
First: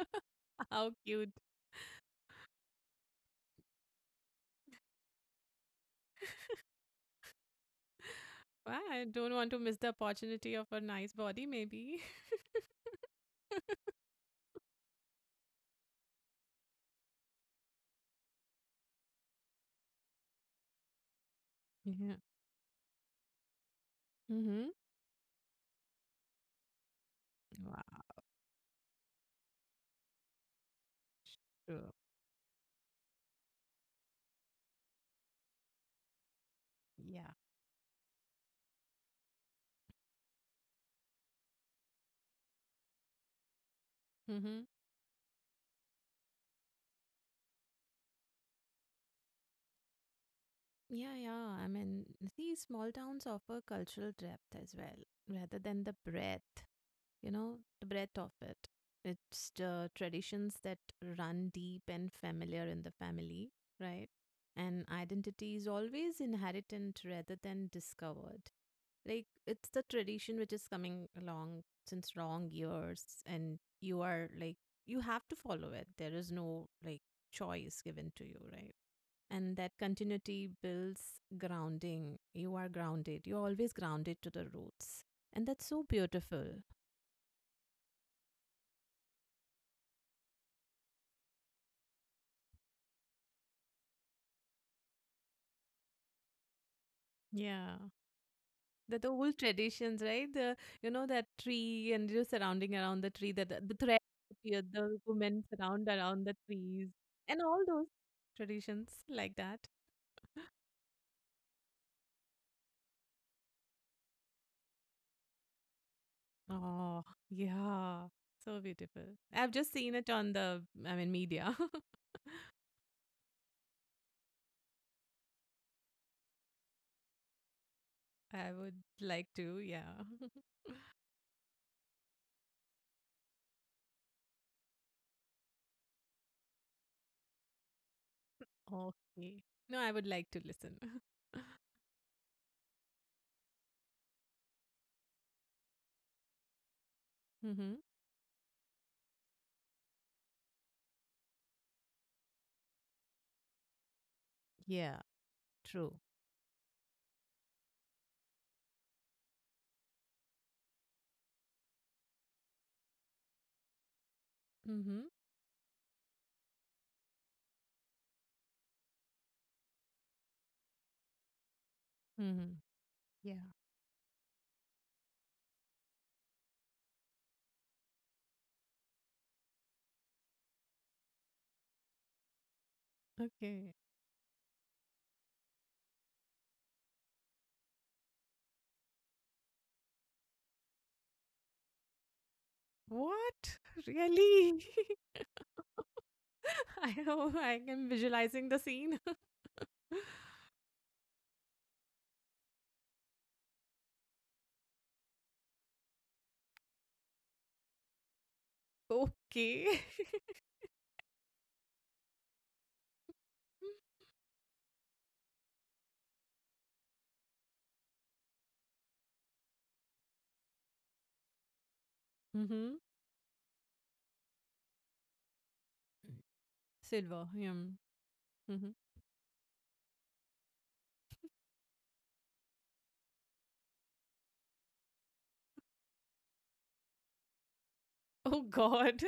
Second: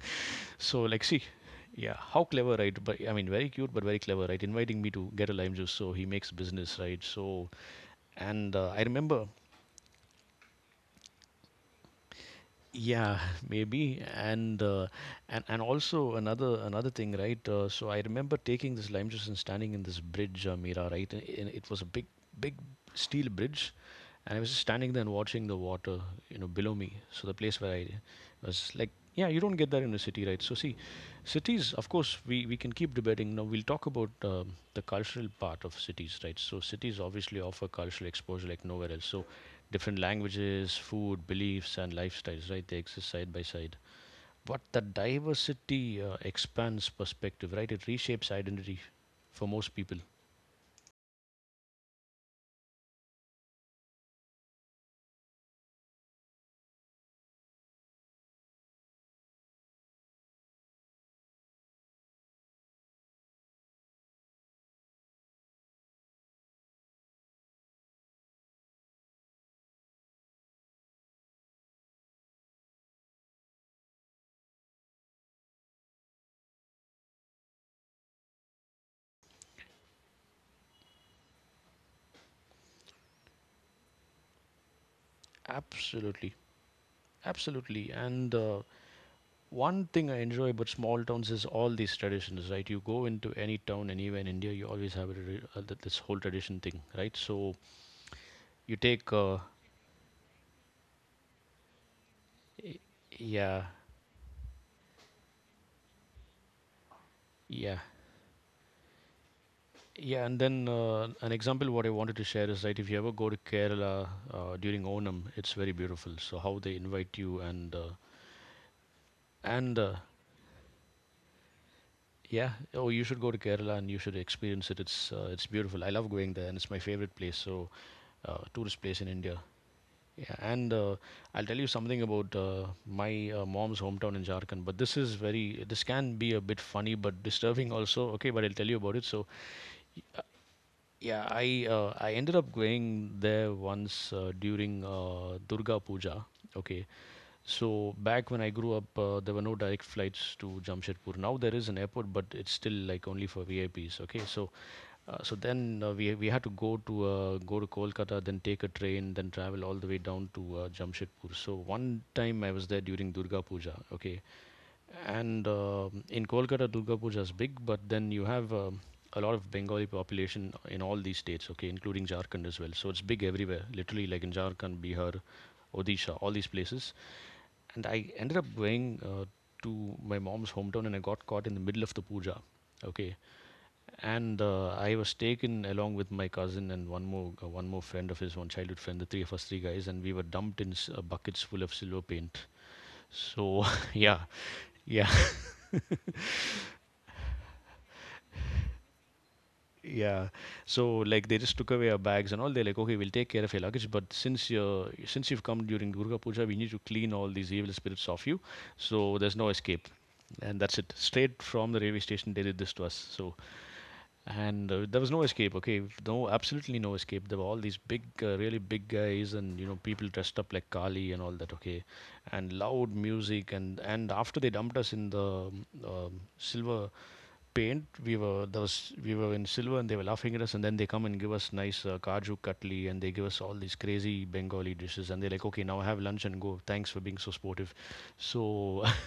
A: So,
B: How
A: like, see,
B: cute.
A: yeah, how clever, right? But I mean, very cute, but very clever, right? Inviting me to get a lime juice, so he makes business, right? So, and
B: Wow,
A: I
B: I
A: remember,
B: don't want to miss the opportunity of a nice body, maybe.
A: yeah, maybe. And also another thing, right? So I remember taking this lime juice and standing in this bridge, Mira, right? And it was a big
B: Yeah.
A: big steel bridge, and I was just
B: Mm-hmm.
A: standing there and watching the water, you know, below me. So the place where I
B: Wow.
A: was like, yeah, you don't get that in a city, right? So see, cities, of
B: True.
A: course, we can keep debating. Now we'll talk about the cultural part of cities, right? So cities
B: Yeah.
A: obviously offer cultural exposure like nowhere else. So different languages, food, beliefs, and lifestyles, right? They exist side by side. But
B: Mm-hmm.
A: the diversity expands perspective, right? It reshapes identity for most people.
B: Yeah, yeah. I mean, see, small towns offer cultural depth as well, rather than the breadth, you know, the breadth of it. It's the traditions that run deep and familiar in the family, right? And identity is always inheritant rather than discovered. Like, it's the tradition which is coming along since long years, and you are like, you have to follow it. There is no like choice given to you, right? And that continuity builds grounding. You are grounded. You're always grounded to the roots. And that's so
A: Absolutely.
B: beautiful.
A: Absolutely. And one thing I enjoy about small towns is all these traditions, right? You go into any town anywhere in India, you always have a, this whole tradition thing, right? So
B: Yeah.
A: you
B: That the
A: take,
B: old traditions, right? The you know that tree and you surrounding
A: y-
B: around the tree, that
A: yeah,
B: the thread appear, the women surround around the trees and all
A: yeah.
B: those traditions like that.
A: Yeah, and then an example what I wanted to share is, right, if you ever go to Kerala during Onam, it's very beautiful. So how they
B: Oh,
A: invite you
B: yeah. So beautiful. I've
A: and
B: just seen it on the I mean media.
A: yeah, oh you should go to Kerala and you should experience it. It's beautiful. I love going there and it's my favorite place. So
B: I
A: tourist
B: would
A: place in India.
B: like to, yeah.
A: Yeah, and I'll tell you something about my mom's hometown in Jharkhand. But this is very, this can be a bit funny but disturbing also. Okay, but I'll tell you about it. So
B: Okay. No, I would like to listen.
A: yeah, I ended up going there once during Durga Puja. Okay,
B: Mm-hmm.
A: so back when I grew up, there were no direct flights to Jamshedpur. Now there is an airport, but it's still like only for VIPs. Okay, so
B: Yeah,
A: so then
B: true.
A: we had to go to Kolkata, then take a train, then travel all the way down to Jamshedpur. So one time I was there during Durga Puja. Okay,
B: Mm-hmm.
A: and in Kolkata, Durga Puja is big, but then you have a lot of Bengali population in all these states, okay, including Jharkhand as
B: Hmm.
A: well. So it's big
B: Yeah.
A: everywhere, literally like in Jharkhand, Bihar, Odisha, all these places. And I ended up going to my mom's hometown and I got caught in the middle of the puja, okay.
B: Okay.
A: And I was taken along with my cousin and one more friend of his, one childhood friend, the three of us, three guys, and we were dumped in buckets full of silver paint. So
B: What?
A: yeah,
B: Really?
A: yeah,
B: I know I am visualizing the scene.
A: yeah. So like they just took away our bags and all. They're like, okay, we'll take care of your luggage, but since you've come during Durga Puja, we need to clean all these evil spirits off you. So there's no
B: Okay.
A: escape, and that's it. Straight from the railway station, they did this to us. So. And there was no escape. Okay, no, absolutely no escape. There were all these big, really big guys, and you know, people dressed up like Kali and all that. Okay, and
B: Mm-hmm.
A: loud music, and after they dumped us in the silver
B: Silver. Yeah.
A: paint. We were, there
B: Mm-hmm.
A: was we were in silver, and they were laughing at us. And then they come and give us nice kaju katli, and they give us all these crazy Bengali dishes. And they're like, "Okay, now have lunch and go. Thanks for being so sportive."
B: Oh
A: So
B: god.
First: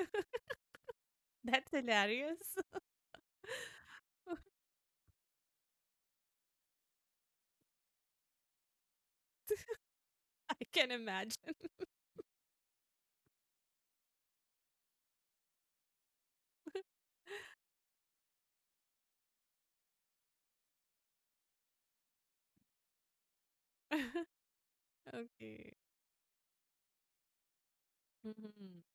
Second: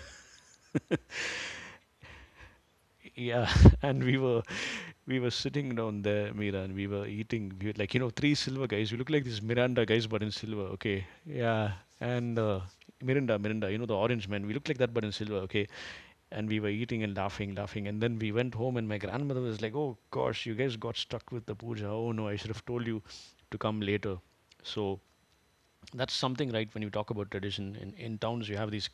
B: That's hilarious.
A: yeah, and we were sitting down there, Mira, and we were eating. We were like, you know, three silver guys. We look like these Miranda guys, but in
B: I
A: silver.
B: can
A: Okay,
B: imagine.
A: yeah, and. Mirinda, Mirinda, you know the orange man. We look like that, but in silver. Okay, and we were eating and laughing, laughing. And then we went home, and my grandmother was like, "Oh gosh, you guys got stuck with the puja. Oh no, I should have told you to come later." So
B: Okay.
A: that's something, right? When you talk about tradition in towns, you have
B: Mm-hmm.
A: these.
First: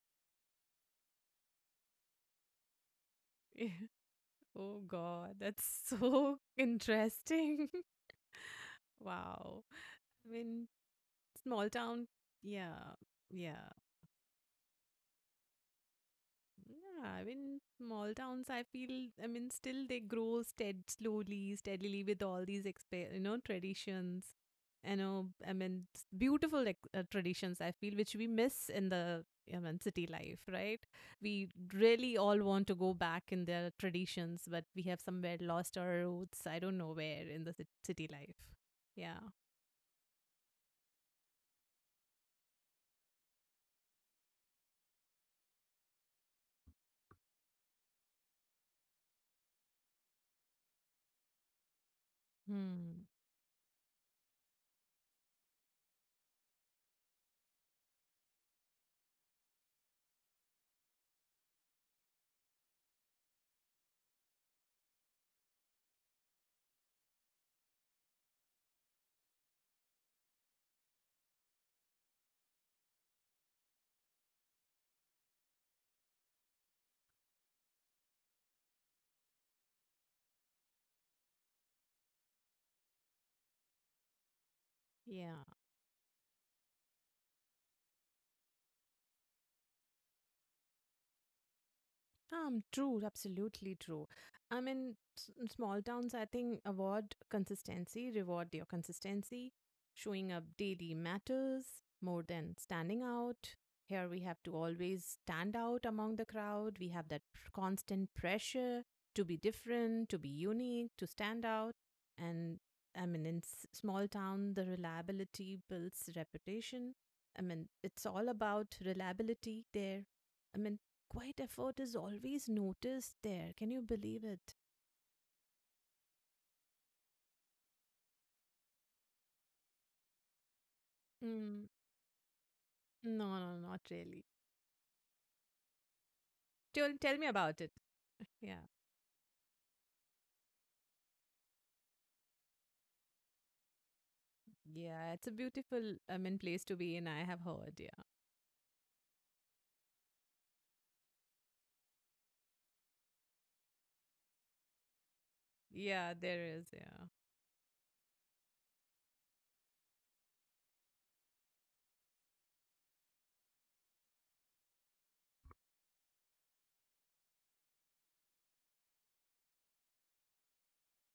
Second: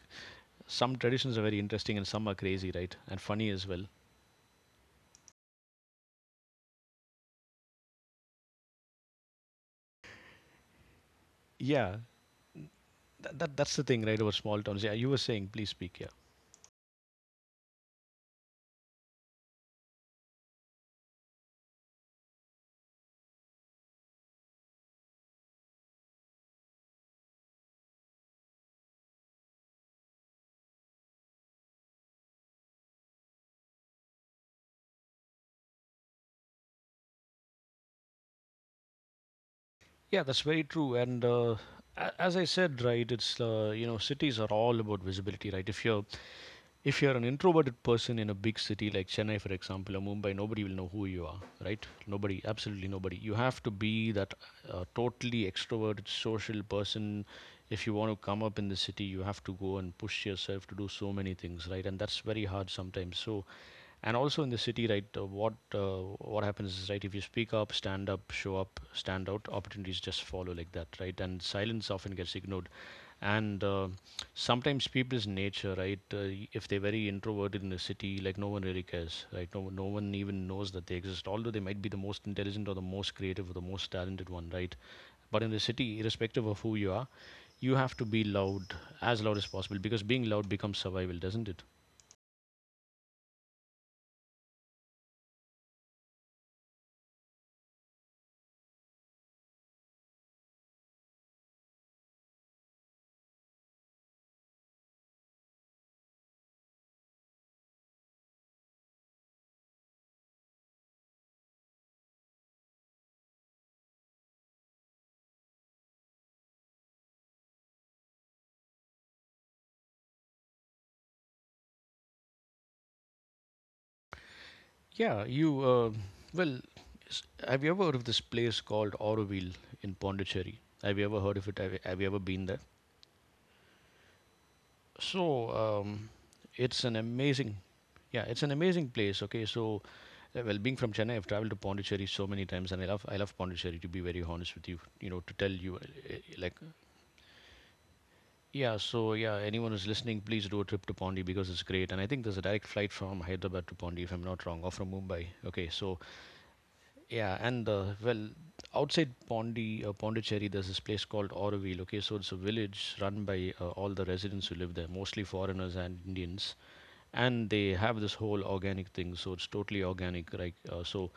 A: Some traditions are very interesting, and some are crazy, right? And funny as
B: Yeah.
A: well.
B: Oh god, that's so interesting. Wow. I mean, small
A: Yeah,
B: town. Yeah. Yeah.
A: that's the thing, right? About small towns. Yeah, you were saying, please speak. Yeah,
B: Yeah. I mean, small towns, I feel, I mean, still they grow stead slowly, steadily with all these, you know, traditions. You know, I mean, beautiful like, traditions, I feel, which we miss in the, I mean, city life, right? We really all want to go back in their traditions, but we have somewhere lost our roots. I don't know where in the city life. Yeah.
A: yeah, that's very true. And as I said, right, it's you know, cities are all about visibility, right? If you're an introverted person in a big city like Chennai, for example, or Mumbai, nobody will know who you are, right? Nobody, absolutely
B: Hmm.
A: nobody. You have to be that totally extroverted, social person. If you want to come up in the city, you have to go and push yourself to do so many things, right? And that's very hard sometimes. So, and also in the city, right? What happens is, right? If you speak up, stand up, show up, stand out, opportunities just follow like that, right? And silence often gets ignored and sometimes people's nature, if they're very introverted in the city, like no one really cares, right? No, no one even knows that they exist, although they might be the most intelligent or the most creative or the most talented one, right? But
B: Yeah.
A: in the city, irrespective of who you are, you have to be loud, as loud as possible, because being loud becomes survival, doesn't it?
B: True, absolutely true. I mean, in small towns, I think award consistency, reward your consistency. Showing up daily matters more than standing out. Here we have to always stand out among the crowd. We have that constant pressure to be different, to be unique, to stand out. And I mean, in small town, the reliability builds reputation. I mean, it's all about reliability there. I mean, quiet effort is always noticed there. Can you believe it?
A: Yeah you uh, well s- Have you ever heard of this place called Auroville in Pondicherry? Have you ever heard of it?
B: Mm.
A: Have you ever been there?
B: No, no, not really.
A: So um, it's an
B: Tell, tell me
A: amazing
B: about it.
A: Yeah, it's an
B: Yeah.
A: amazing place. Okay, so being from Chennai, I've traveled to Pondicherry so many times, and I love Pondicherry. To be very honest with you, you
B: Yeah,
A: know,
B: it's a
A: to tell you,
B: beautiful, I mean, place to be in, I have heard. Yeah.
A: yeah. So yeah, anyone who's listening, please do a trip to Pondi because it's great. And I think there's a direct flight from Hyderabad to Pondi, if I'm not wrong, or from Mumbai. Okay, so
B: Yeah, there is. Yeah.
A: yeah, outside Pondi, Pondicherry, there's this place called Auroville. Okay, so it's a village run by all the residents who live there, mostly foreigners and Indians, and they have this whole organic thing. So it's totally organic, right? So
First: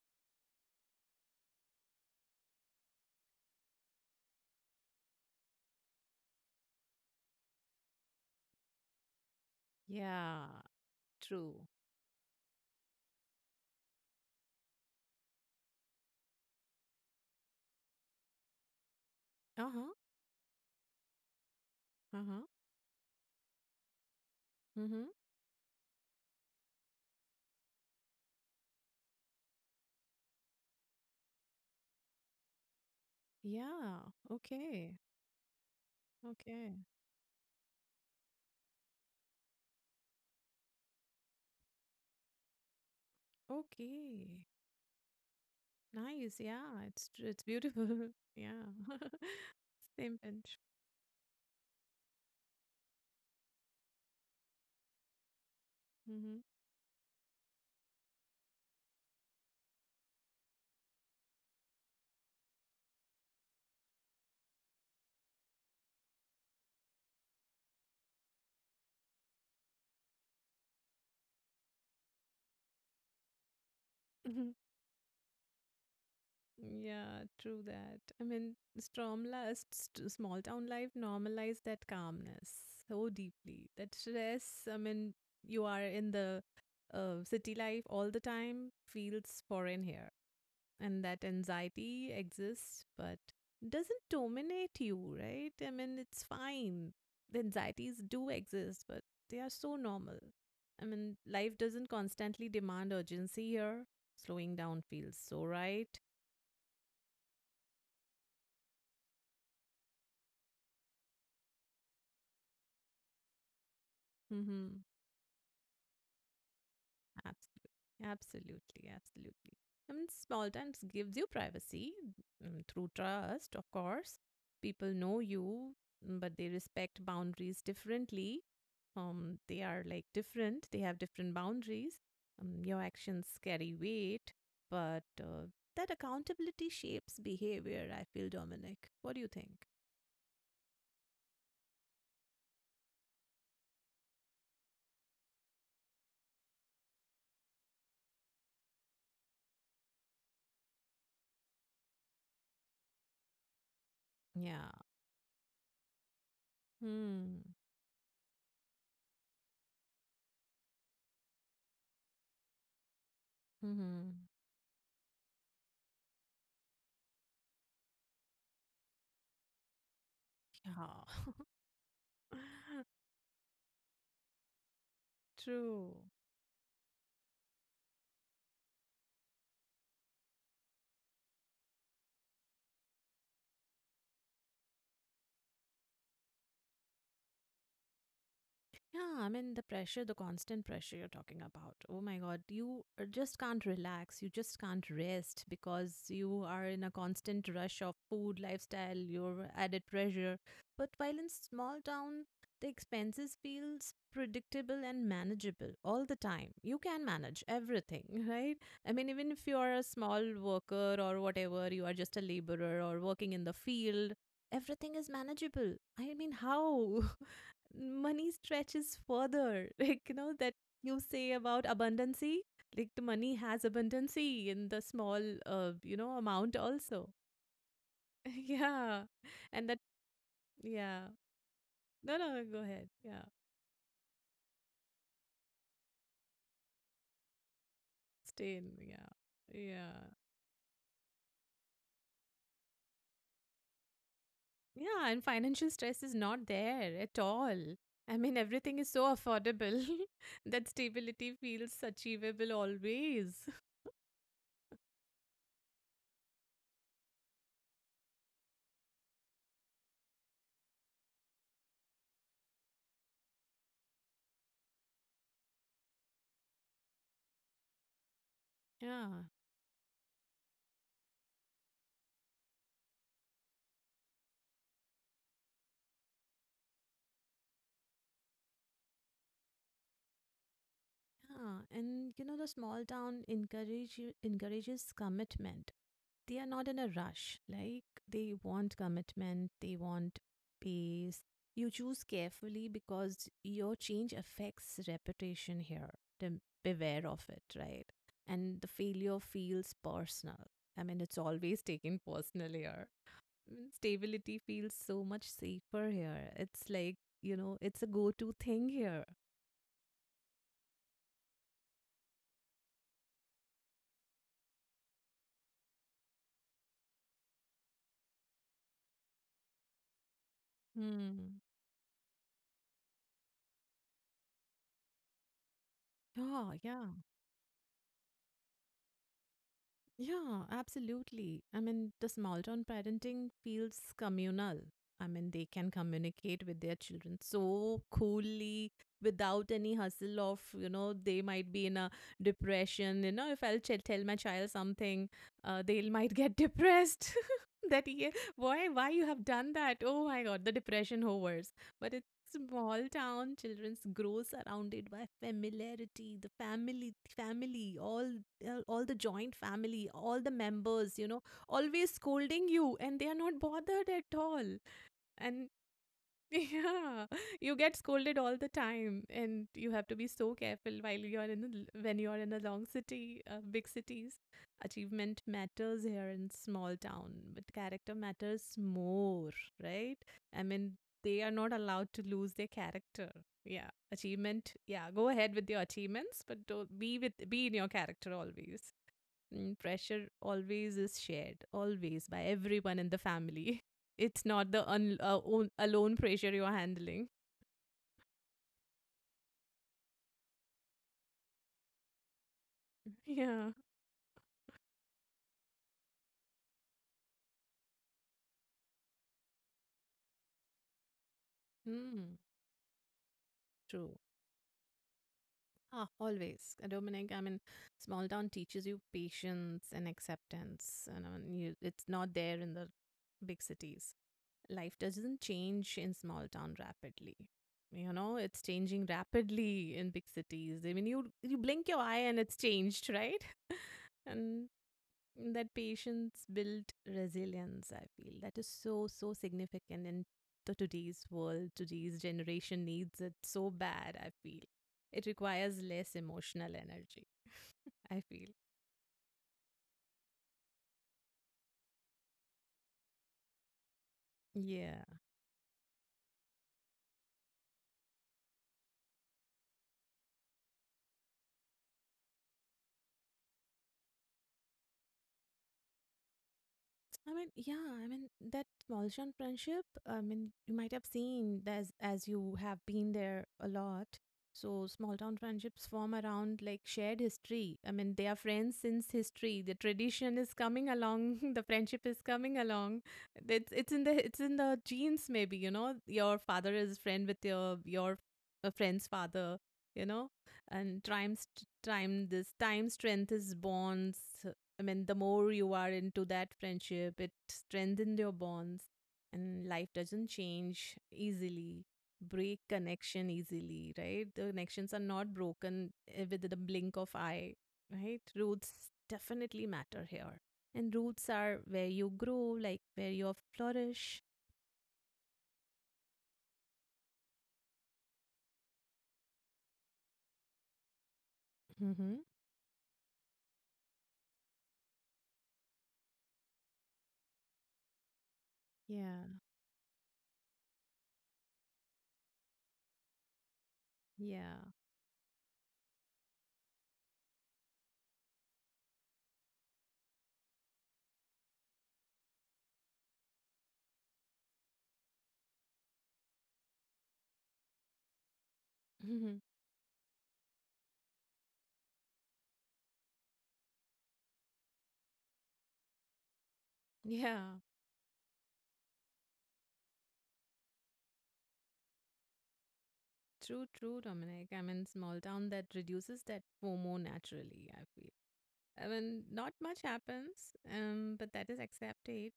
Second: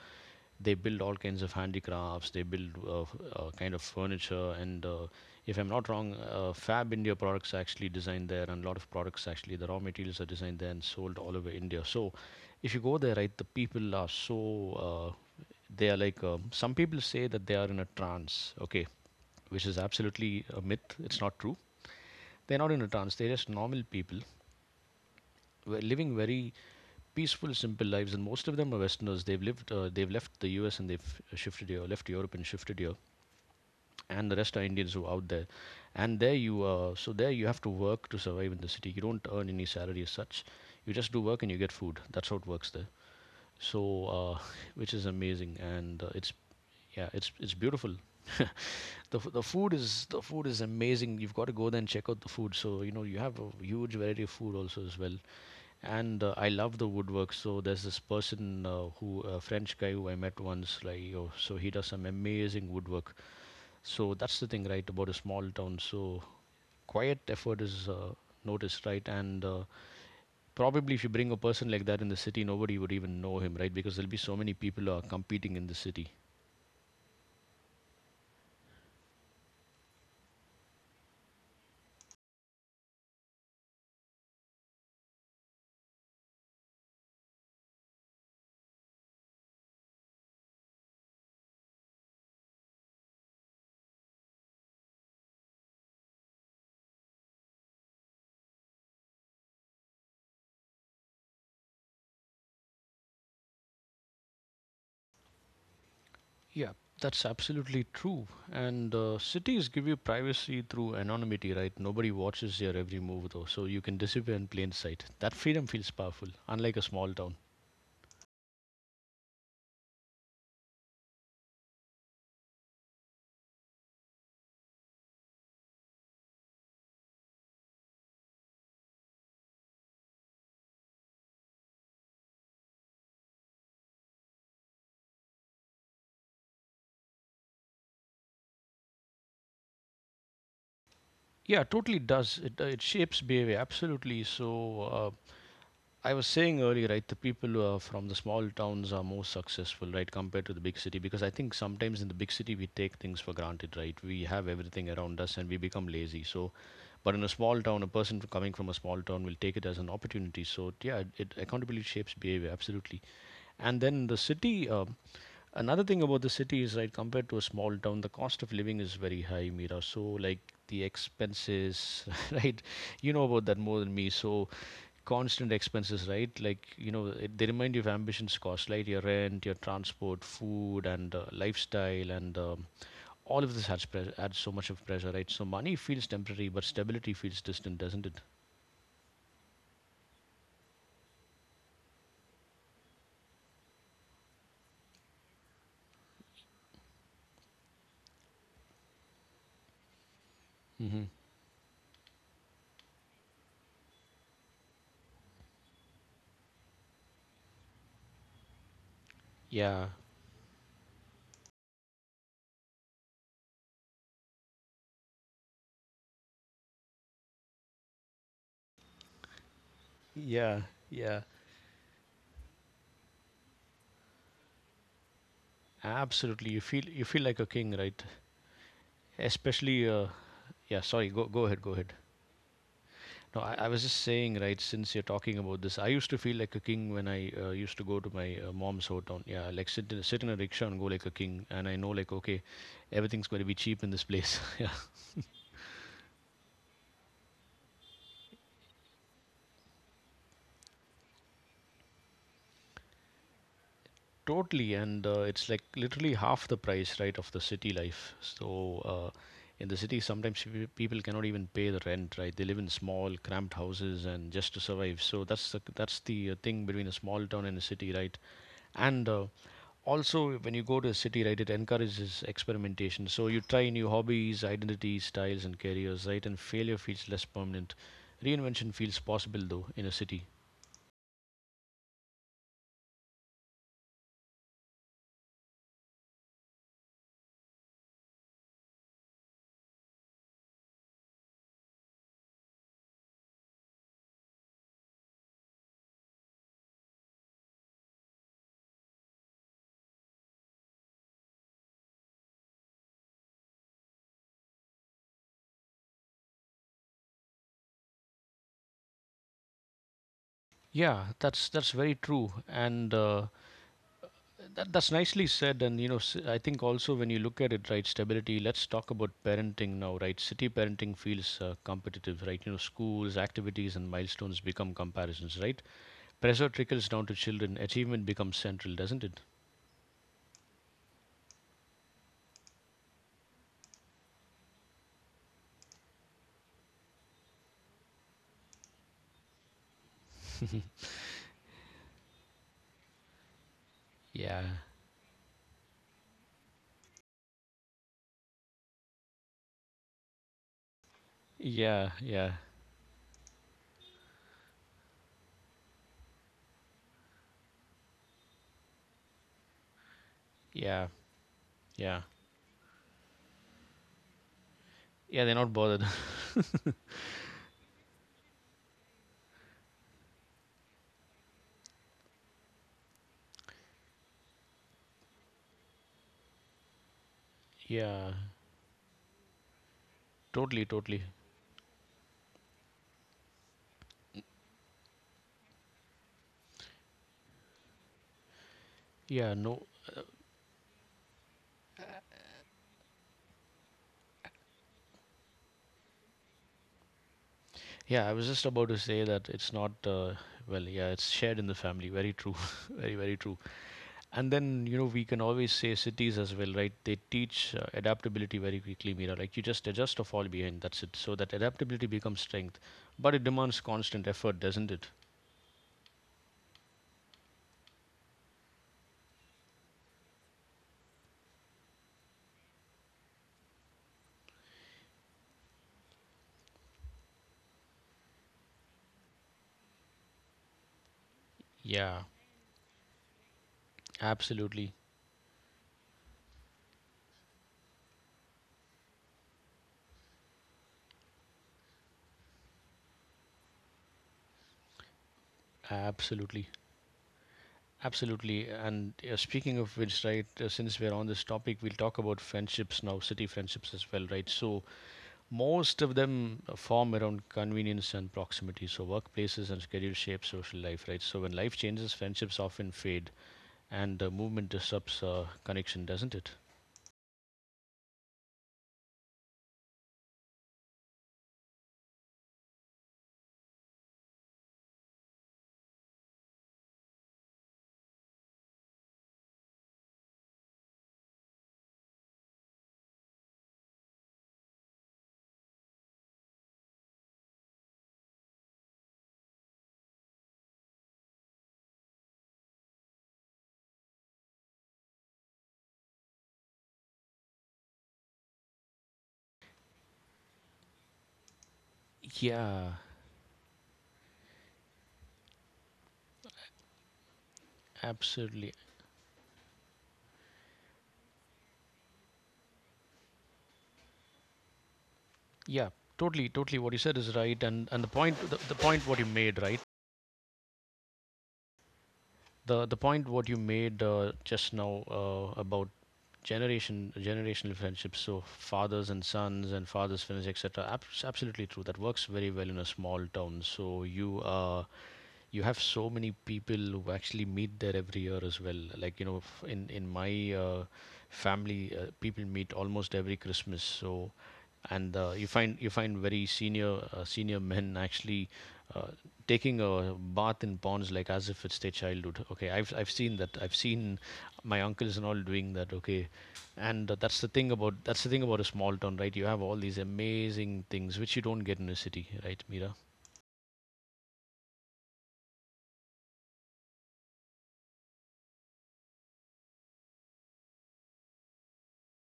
A: they build all kinds of handicrafts. They build kind of furniture, and if I'm not wrong, Fab India products are actually designed there, and a lot of products actually the raw materials are
B: Yeah,
A: designed there and sold all over
B: true.
A: India. So if you go there, right, the people are so they are like some people say that they are in a trance, okay, which is
B: Uh-huh.
A: absolutely a myth, it's not true.
B: Uh-huh.
A: They're not in a trance, they're just normal people
B: Mm-hmm.
A: who are living very peaceful, simple lives, and most of them are westerners. They've left the US and they've shifted here, left Europe and shifted here,
B: Yeah.
A: and the rest are Indians
B: Okay.
A: who are out there. And there you
B: Okay.
A: are. So there you have to work to survive in the city. You don't earn any salary as such, you just do work and you get food. That's how it works there. So uh,
B: Okay.
A: which is amazing, and
B: Nice.
A: it's
B: Yeah, it's
A: Yeah,
B: it's
A: it's beautiful.
B: beautiful. Yeah.
A: The food is
B: Same
A: the food
B: bench.
A: is amazing. You've got to go there and check out the food. So you know you have a huge variety of food also as well. And
B: Mm-hmm.
A: I love the woodwork. So there's this person who a French guy who I met once. Like you, so he does some amazing woodwork. So that's the thing, right, about a small town. So quiet effort is noticed, right, and probably if you bring a person like that in the city, nobody would even know him, right? Because there'll be so many people who are competing in the city.
B: Yeah, true that. I mean, Stromlast, small town life normalized that calmness so deeply. That stress, I mean, you are in the city life all the time, feels foreign here. And that anxiety exists, but doesn't dominate you, right? I mean, it's fine. The anxieties do exist, but they are so normal. I mean, life doesn't constantly demand urgency here. Slowing down feels so right.
A: Yeah, that's absolutely true. And cities give you privacy through anonymity, right? Nobody watches your every move, though, so you can disappear in plain
B: Mm-hmm.
A: sight. That freedom feels powerful, unlike a small town.
B: Absolutely, absolutely, absolutely. I mean, small times gives you privacy mm, through trust, of course. People know you, mm, but they respect boundaries differently. They are like different. They have different boundaries. Your actions carry weight, but that accountability shapes behavior. I feel, Dominic. What do you think?
A: Yeah, totally does. It it shapes behavior, absolutely. So I was saying earlier, right, the people from the small towns are more successful, right, compared to the big city, because I think sometimes in the big city we take things for granted, right? We have
B: Yeah.
A: everything around us and we become lazy. So, but in a
B: Hmm.
A: small town, a person coming from a small town will take it as an opportunity. So, yeah, it accountability shapes behavior, absolutely. And then the
B: Hmm.
A: city, um, another thing about the city is, right, compared to a small town, the cost of living is very high, Mira. So, like the
B: Yeah.
A: expenses, right? You know about that more than me. So, constant
B: True.
A: expenses, right? Like, you know, it, they remind you of ambitions cost, right? Your rent, your transport, food, and lifestyle, and all of this adds, adds so much of pressure, right? So money feels temporary, but stability feels distant, doesn't it?
B: Yeah, I mean, the pressure, the constant pressure you're talking about. Oh my God, you just can't relax. You just can't rest because you are in a constant rush of food, lifestyle, your added pressure.
A: Mm
B: But
A: hmm.
B: while in small town, the expenses feels predictable and manageable all the time. You can manage everything, right? I mean, even if you are a
A: Yeah,
B: small worker or whatever, you are just a laborer or working in the field, everything is manageable. I mean, how? Money stretches further. Like, you know, that
A: yeah,
B: you
A: yeah.
B: say about abundancy, like the money has abundancy in the small, you know,
A: Absolutely,
B: amount
A: you feel you
B: also.
A: feel like a king, right?
B: Yeah. And that,
A: Especially, yeah.
B: yeah.
A: Sorry, go ahead, go ahead.
B: No, no, go ahead. Yeah.
A: No, I was just saying, right, since you're talking about this, I used to feel like a king when I used to go to my
B: Stay in.
A: mom's
B: Yeah.
A: hometown. Yeah, like
B: Yeah.
A: sit in a rickshaw and go like a king. And I know, like, okay, everything's going to be cheap in this place. Yeah,
B: Yeah, and financial stress is not there at all. I mean, everything is so affordable that stability feels achievable always.
A: totally. And it's like literally half the price, right, of the city life. So uh, in the city, sometimes people cannot even pay the rent, right? They live in small, cramped houses and just to survive. So that's the, that's the thing between a small town and a city, right?
B: Yeah.
A: And Also, when you go to a city, right, it encourages experimentation, so you try new hobbies, identities, styles, and careers, right? And failure feels less permanent, reinvention feels possible, though, in a city.
B: Yeah, and you know the small town encourage you- encourages commitment. They are not in a rush. Like they want commitment, they want pace. You choose carefully because your change affects reputation here. Then beware of it, right? And the failure feels personal. I mean, it's always taken personal here. Mm, stability feels so much safer here. It's like, you know, it's a go-to thing here.
A: Yeah, that's very true, and that, that's nicely said. And you know, I think also when you look at it, right, stability, let's talk about parenting now, right? City parenting feels
B: Hmm.
A: competitive, right? You know, schools, activities, and milestones become comparisons, right? Pressure
B: Yeah, yeah.
A: trickles down to children, achievement becomes central, doesn't it?
B: Yeah, absolutely. I mean, the small town parenting feels communal. I mean, they can communicate with their children so coolly without any hustle of, you know, they might be in a depression. You know, if I'll tell my
A: Yeah.
B: child something, they might get depressed. That yeah, why you have done that? Oh my God, the depression hovers.
A: Yeah,
B: But it's
A: yeah,
B: small town children's grow surrounded by familiarity, the family, all the joint family all the
A: yeah,
B: members you know always
A: yeah.
B: scolding you and they are not bothered at all.
A: Yeah, they're
B: And
A: not bothered.
B: yeah, you get scolded all the time, and you have to be so careful while you're in a when you're in a long city, big cities. Achievement matters here in small town, but character
A: Yeah,
B: matters more, right? I
A: totally,
B: mean,
A: totally.
B: they are not allowed to lose their character. Yeah, achievement. Yeah, go ahead with your achievements, but don't be with be in your character always.
A: Yeah,
B: Mm,
A: no.
B: pressure always is shared, always by everyone in the family. It's not the alone pressure you are handling.
A: Yeah, I was just about to say that it's not, well, yeah, it's shared in the family. Very true. Very, very true.
B: Yeah.
A: And then, you know, we can always say cities as well, right? They teach adaptability very quickly, Mira. Like you just adjust or fall behind. That's it. So that adaptability
B: Mm,
A: becomes strength. But it demands
B: true.
A: constant effort, doesn't it?
B: Ah, always. Dominic, I mean, small town teaches you patience and acceptance. And I mean, you, it's not there in the big cities. Life doesn't change in small town rapidly. You know, it's changing rapidly in big cities. I mean, you blink your
A: Yeah,
B: eye and it's changed, right? And
A: absolutely.
B: that patience built resilience, I feel. That is so, so significant in to today's world. Today's generation needs it so bad, I feel. It requires less
A: Absolutely.
B: emotional energy, I feel.
A: Absolutely. And Speaking of which, right, since we're on this topic, we'll talk about friendships now, city friendships as well, right? So,
B: Yeah.
A: most of them form around convenience and proximity. So, workplaces and schedule shape social life, right? So, when life changes, friendships often fade, and movement disrupts connection, doesn't it?
B: I mean, yeah, I mean that small town friendship. I mean, you might have seen that as you have been there a lot. So small town friendships form around like shared history. I mean, they are friends since history. The tradition is coming along. The friendship is coming along. It's it's in the genes. Maybe you know your father is friend with your friend's father. You know, and time st- time this time strength is bonds. I mean, the more you are into that friendship, it strengthens your bonds, and life doesn't change easily, break
A: Yeah,
B: connection easily, right? The connections are not broken eh, with the blink of eye, right?
A: absolutely.
B: Roots definitely matter here. And roots are where you grow, like where you flourish.
A: Yeah, totally, totally. What you said is right, and the point what you made, right?
B: Mm-hmm.
A: The point what you made just now about generational friendships, so fathers
B: Yeah,
A: and sons and fathers friends, etc. Absolutely true, that works very well in a small town. So you
B: yeah.
A: uh, you have so many people who actually meet there every year as well, like you know, in my family, people meet almost every Christmas. So and you find, you find very senior men actually uh,
B: Mhm.
A: taking a bath in ponds like as if it's their childhood. Okay, I've seen that. I've seen my uncles and all doing that. Okay, and that's
B: Yeah,
A: the thing about, that's the thing about a small town, right? You have all these amazing things which you don't get in a city, right, Mira?
B: true, true, Dominic. I mean, small town that reduces that FOMO naturally, I feel. I mean, not much happens, but that is accepted.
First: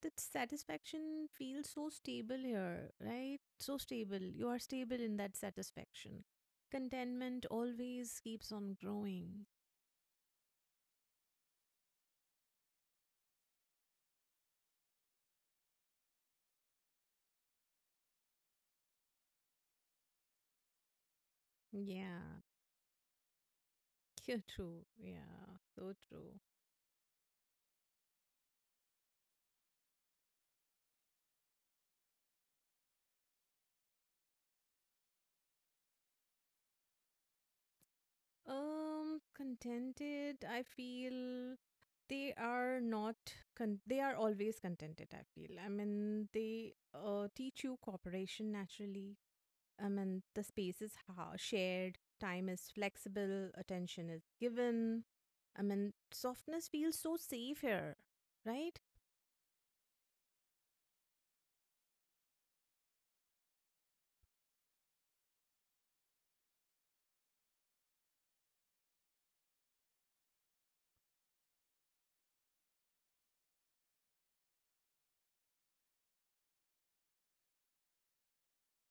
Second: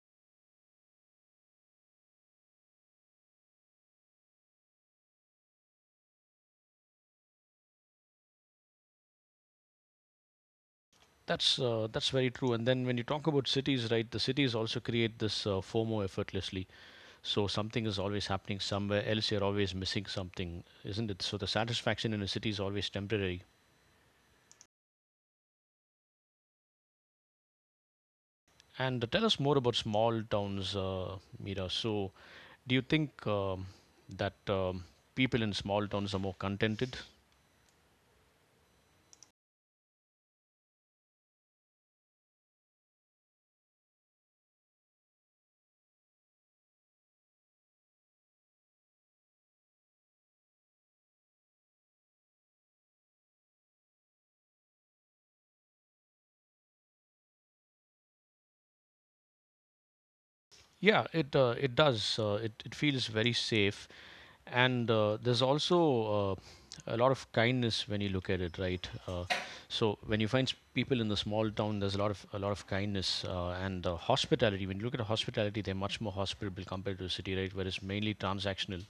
B: The satisfaction feels so stable here, right? So stable. You are stable in that satisfaction. Contentment always keeps on growing.
A: That's very true. And then when you talk about cities, right, the cities also create this FOMO effortlessly. So something is always happening somewhere else. You're always missing something, isn't it? So the satisfaction in a
B: Yeah,
A: city is always temporary.
B: you're true. Yeah, so true.
A: And Tell us more about small towns, Mira. So do you think that people in small towns are more contented?
B: Contented, I feel they are not they are always contented I feel I mean they teach you cooperation naturally. I mean, the space is shared, time is flexible, attention is given. I mean, softness feels so safe here, right?
A: Yeah, it it does. It it feels very safe. And there's also a lot of kindness when you look at it, right? So when you find people in the small town, there's a lot of, a lot of kindness, and hospitality. When you look at hospitality, they're much more hospitable compared to the city, right, where it's mainly transactional.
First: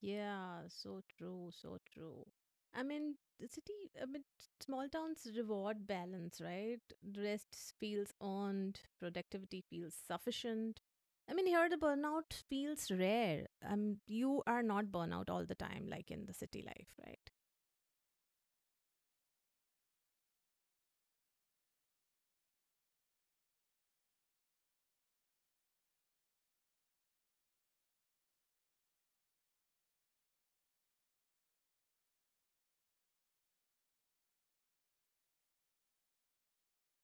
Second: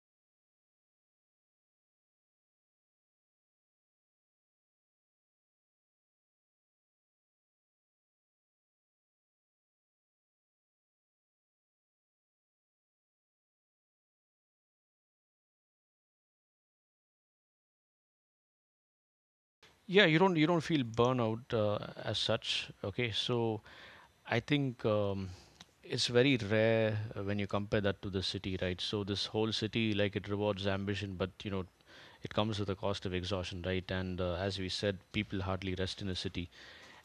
B: Yeah, so true, so true. I mean, the city, I mean, small towns reward balance, right? Rest feels earned, productivity feels sufficient. I mean, here the burnout feels rare. You are not burnout all the time, like in the city life, right?
A: Yeah, you don't feel burnout as such. Okay, so I think it's very rare when you compare that to the city, right? So this whole city, like, it rewards ambition, but you know it comes with a cost of exhaustion, right? And as we said, people hardly rest in a city.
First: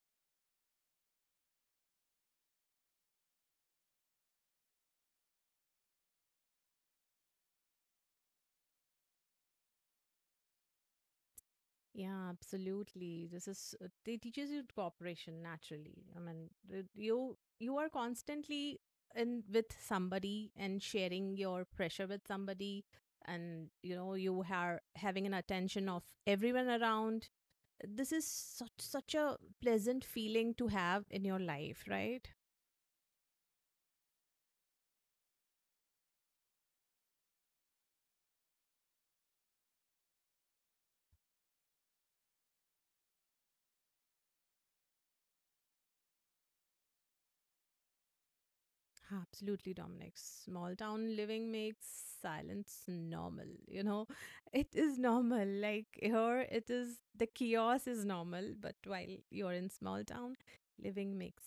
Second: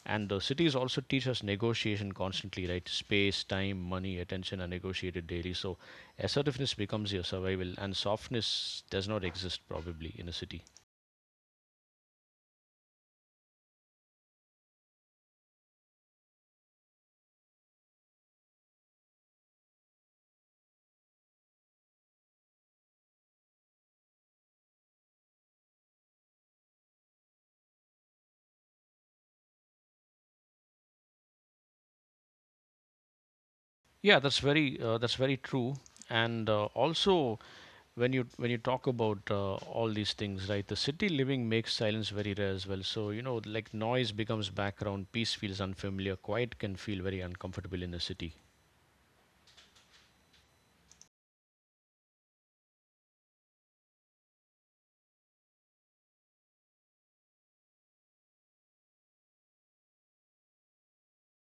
A: And cities also teach us negotiation constantly, right? Space, time, money, attention are negotiated daily. So assertiveness becomes your survival, and softness does not exist, probably, in a city.
B: Yeah, absolutely. This is they teaches you cooperation naturally. I mean, you are constantly in with somebody and sharing your pressure with somebody, and you know you are having an attention of everyone around. This is such a pleasant feeling to have in your life, right?
A: Yeah, that's very true. And also, when you talk about all these things, right? The city living makes silence very rare as well. So you know, like noise becomes background, peace feels unfamiliar, quiet can feel very uncomfortable in a city.
B: Absolutely, Dominic. Small town living makes silence normal. You know, it is normal. Like here, it is the chaos is normal, but while you're in small town, living makes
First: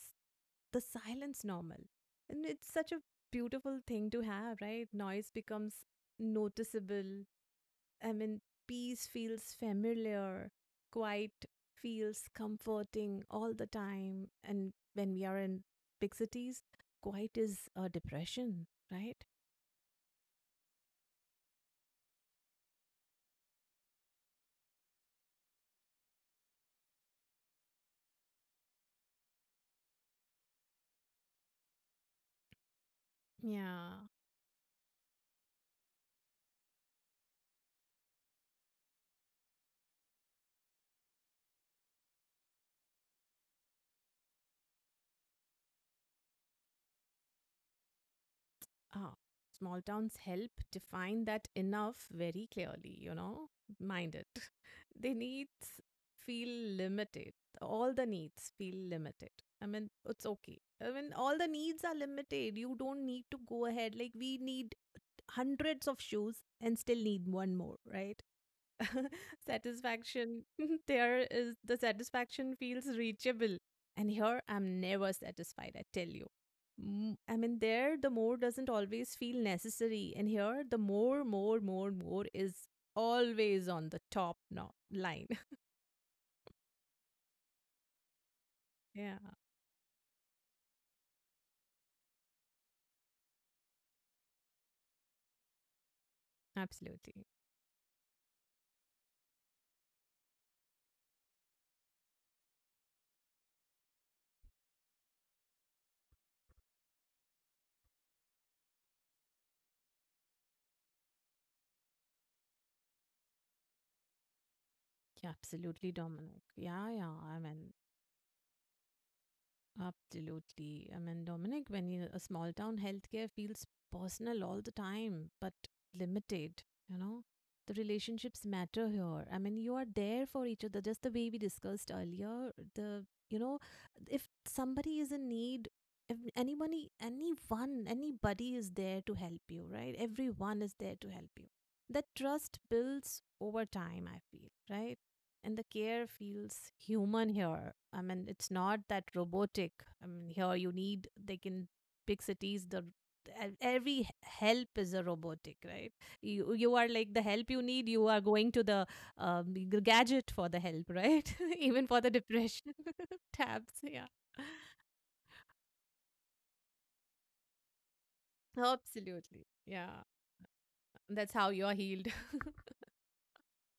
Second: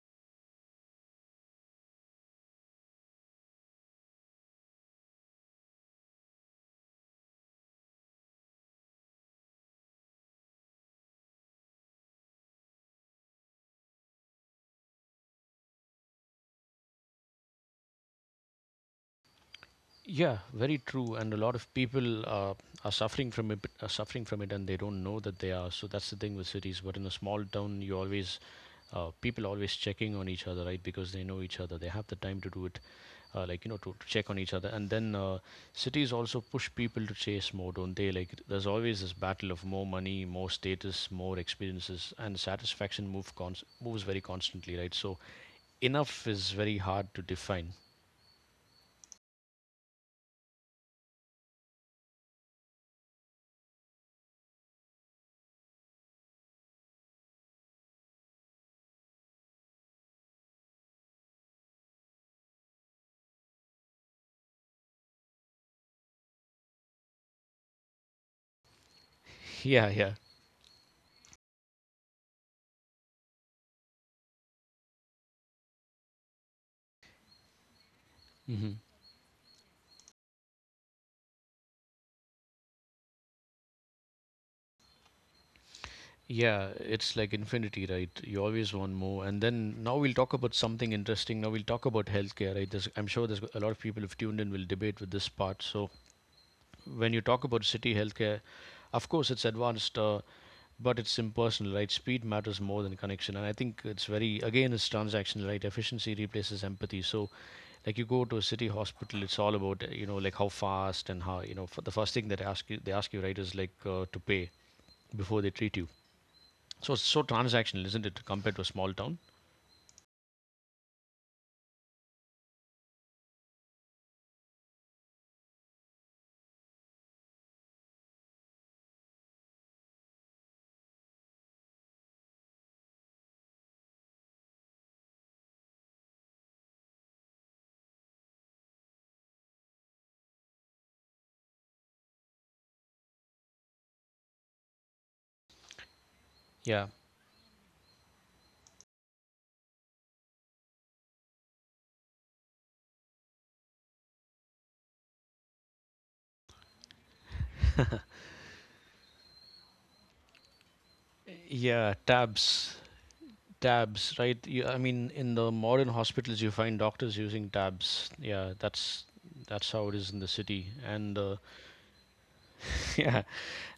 B: the silence normal. And it's such a beautiful thing to have, right? Noise becomes noticeable, I mean, peace feels familiar, quiet feels comforting all the time. And when we are in big cities, quiet is a depression, right?
A: Yeah, very true. And a lot of people are suffering from it, are suffering from it, and they don't know that they are. So that's the thing with cities. But in a small town, you always people always checking on each other, right? Because they know each other, they have the time to do it, to,
B: Yeah.
A: to check on each other. And then cities also push people to chase more, don't they? Like there's always this battle of more money, more status, more experiences, and satisfaction moves very constantly, right? So enough is very hard to define.
B: Ah, small towns help define that enough very clearly, you know? Mind it. They needs feel limited. All the needs feel limited. I mean, it's okay. I mean, all the needs are limited. You don't need to go ahead. Like, we need hundreds of shoes and still need one more, right?
A: Yeah, yeah.
B: satisfaction there is the satisfaction feels reachable. And here I'm never satisfied, I tell you. I mean, there the more doesn't
A: Mm-hmm.
B: always feel necessary. And here the more, more, more, more is always on the top no- line.
A: Yeah, it's like infinity, right? You always want
B: yeah,
A: more. And then now we'll talk about something interesting. Now we'll talk about healthcare, right? I'm sure there's a lot of people who've tuned in will debate with this part. So when you
B: absolutely.
A: talk about city healthcare, of course it's advanced, but it's impersonal, right? Speed matters more than connection. And I think it's very, again, it's transactional, right? Efficiency replaces empathy. So like you go to a city hospital, it's all about, like how fast and how, you know, for the first thing that they ask you, right, is like to pay
B: Yeah,
A: before they treat you
B: absolutely, Dominic. Yeah,
A: so it's
B: yeah.
A: so
B: I mean,
A: transactional, isn't it, compared to a small town?
B: Absolutely. I mean, Dominic, a small town healthcare feels personal all the time, but limited, you know, the relationships matter here. I mean, you are there for each other, just the way we discussed earlier. The, you know, if somebody is in need, if anybody is there to help you, right? Everyone is there to help you. That trust builds over time, I feel, right? And the care feels
A: Yeah.
B: human here. I mean, it's not that robotic. I mean, here you need like in big cities, the e- every help is a robotic, right? You are like the help you need. You are going to the g- gadget for the help, right? Even
A: Yeah,
B: for the depression
A: tabs.
B: tabs, yeah.
A: Tabs, right? You, I mean, in the modern hospitals, you find doctors using tabs. Yeah, that's
B: Absolutely,
A: that's how it
B: yeah.
A: is in the city. And
B: That's how you are healed.
A: yeah,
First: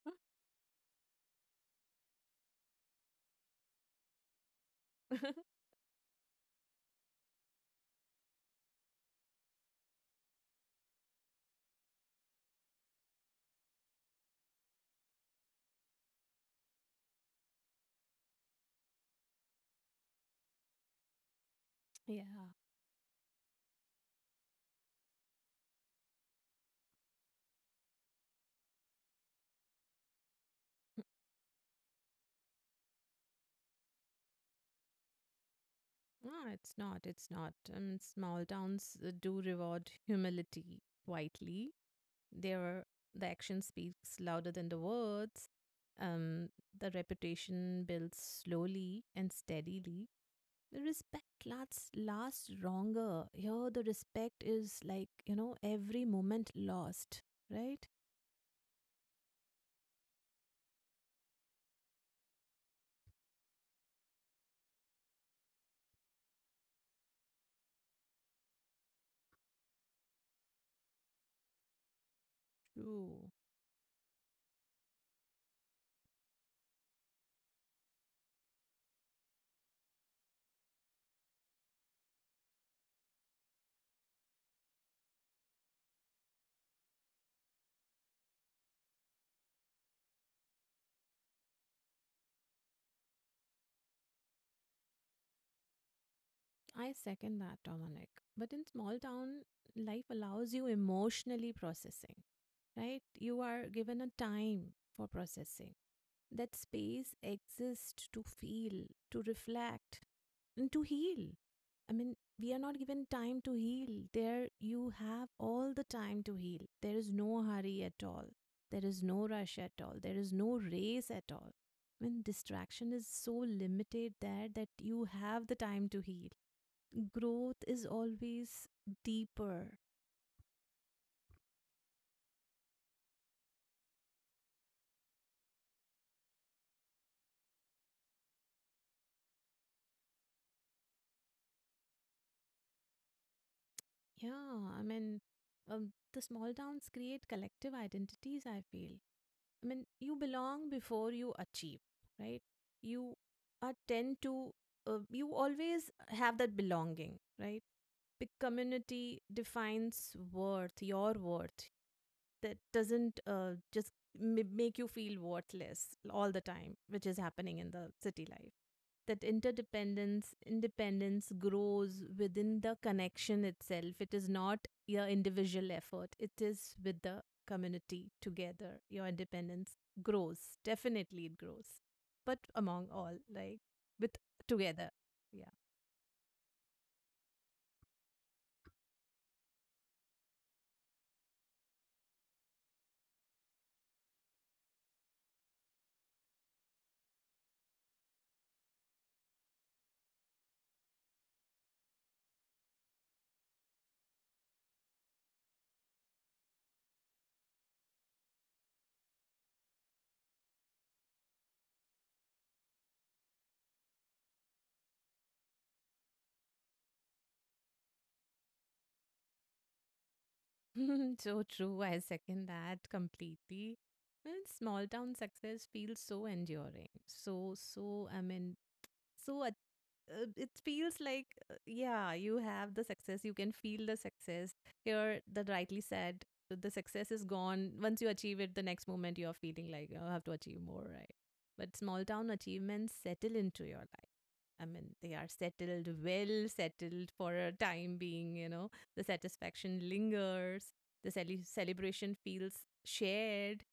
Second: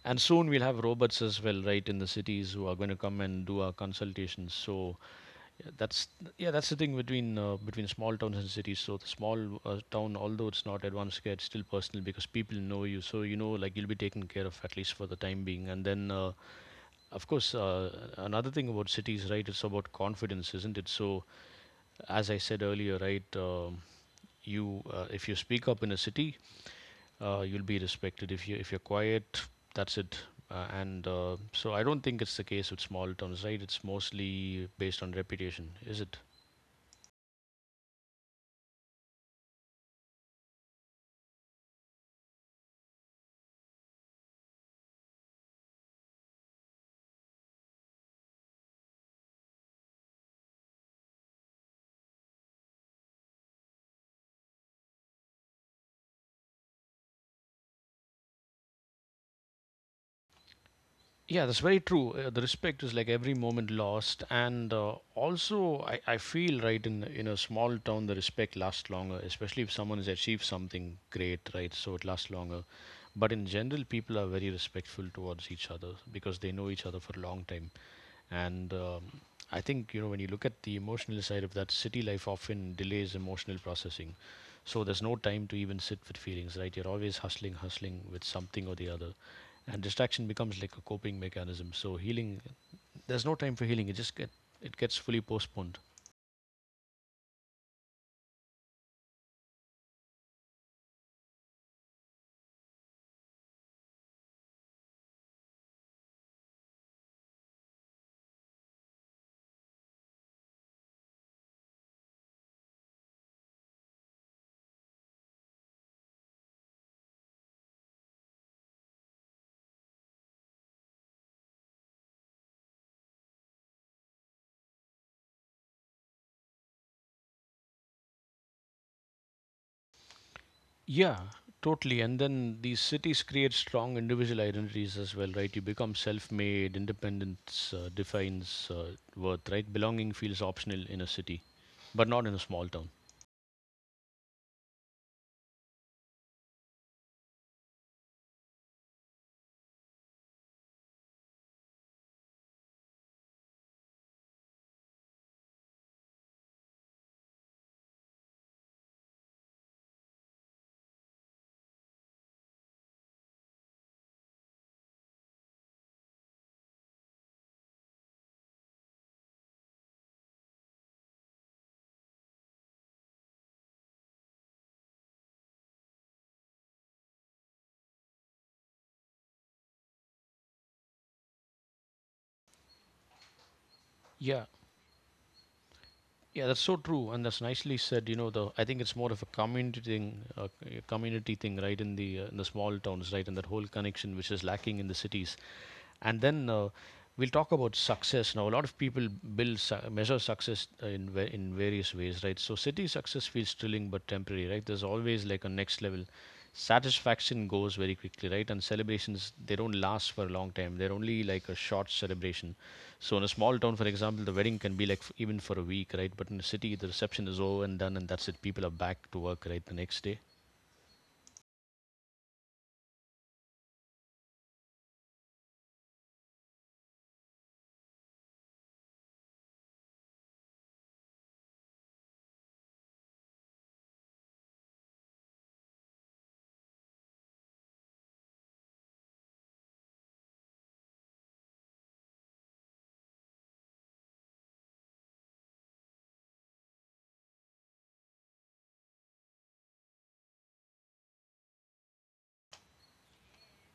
A: and soon we'll have robots as well, right, in the cities who are going to come and do our consultations. So yeah, that's yeah, that's the thing between between small towns and cities. So the small town, although it's not advanced care, it's still personal because people know you. So you know, like you'll be taken care of at least for the time being. And then of course, another thing about cities, right? It's about confidence, isn't it? So, as I
B: yeah.
A: said earlier, right? You, if you speak up in a city, you'll be respected. If you if you're quiet, that's it. I don't think it's the case with small towns, right? It's mostly based on reputation, is it?
B: No, it's not. It's not. And small towns do reward humility quietly. Their the action speaks louder than the words. Um, the reputation builds slowly and steadily. The respect lasts longer. Here, the respect is like you know every moment lost. Right?
A: Yeah, that's very true. The respect is like every moment lost, and also I feel right in a small town the respect lasts longer, especially if someone has achieved something great, right? So it lasts longer. But
B: True.
A: in general, people are very respectful towards each other because they know each other for a long time, and I think you know when you look at the emotional side of that, city life often delays emotional processing. So there's no time to even sit with feelings, right? You're always hustling, hustling with something or the other and distraction becomes like a coping mechanism so healing there's no time for healing it gets fully postponed.
B: I second that, Dominic. But in small town, life allows you emotionally processing, right? You are given a time for processing. That space exists to feel, to reflect, and to heal. I mean, we are not given time to heal. There, you have all the time to heal. There is no hurry at all. There is no rush at all. There is no race at all. When distraction is so limited there that you have the time to heal, growth is always deeper.
A: Yeah, totally. And then these cities create strong individual identities as well, right? You become self-made. Independence defines worth, right? Belonging feels optional in a city, but not in a small town.
B: Yeah, I mean, the small towns create collective identities, I feel. I mean, you belong before you achieve, right? You are tend to, You always have that belonging, right? Big community defines worth, your worth, that doesn't just m- make you feel worthless all the time, which is happening in the city life. Independence grows within the connection itself. It is not your individual effort, it is with the community together. Your independence grows. Definitely, it grows. But among all, like with
A: Yeah,
B: together. Yeah.
A: yeah, that's so true and that's nicely said. You know the I think it's more of a community thing, right, in the small towns, right? And that whole connection which is lacking in the cities. And then we'll talk about success now. A lot of people measure success in various ways, right? So city success feels thrilling but temporary, right? There's always like a next level. Satisfaction goes very quickly, right? And celebrations they don't last for a long time. They're only like a short celebration. So in a small town, for example, the wedding can be like even for a week, right? But in the city, the reception is over and done, and that's it. People are back to work, right? The next day.
B: so true. I second that completely. And small town success feels so enduring. So uh, it feels like, yeah, you have the success, you can feel the success. Here, that rightly said, the success is gone. Once you achieve it, the next moment you're feeling like, oh, I have to achieve more, right? But small town achievements settle into your life. I mean, they are settled, well settled for a time being, you know. The satisfaction lingers, the cele- celebration feels shared.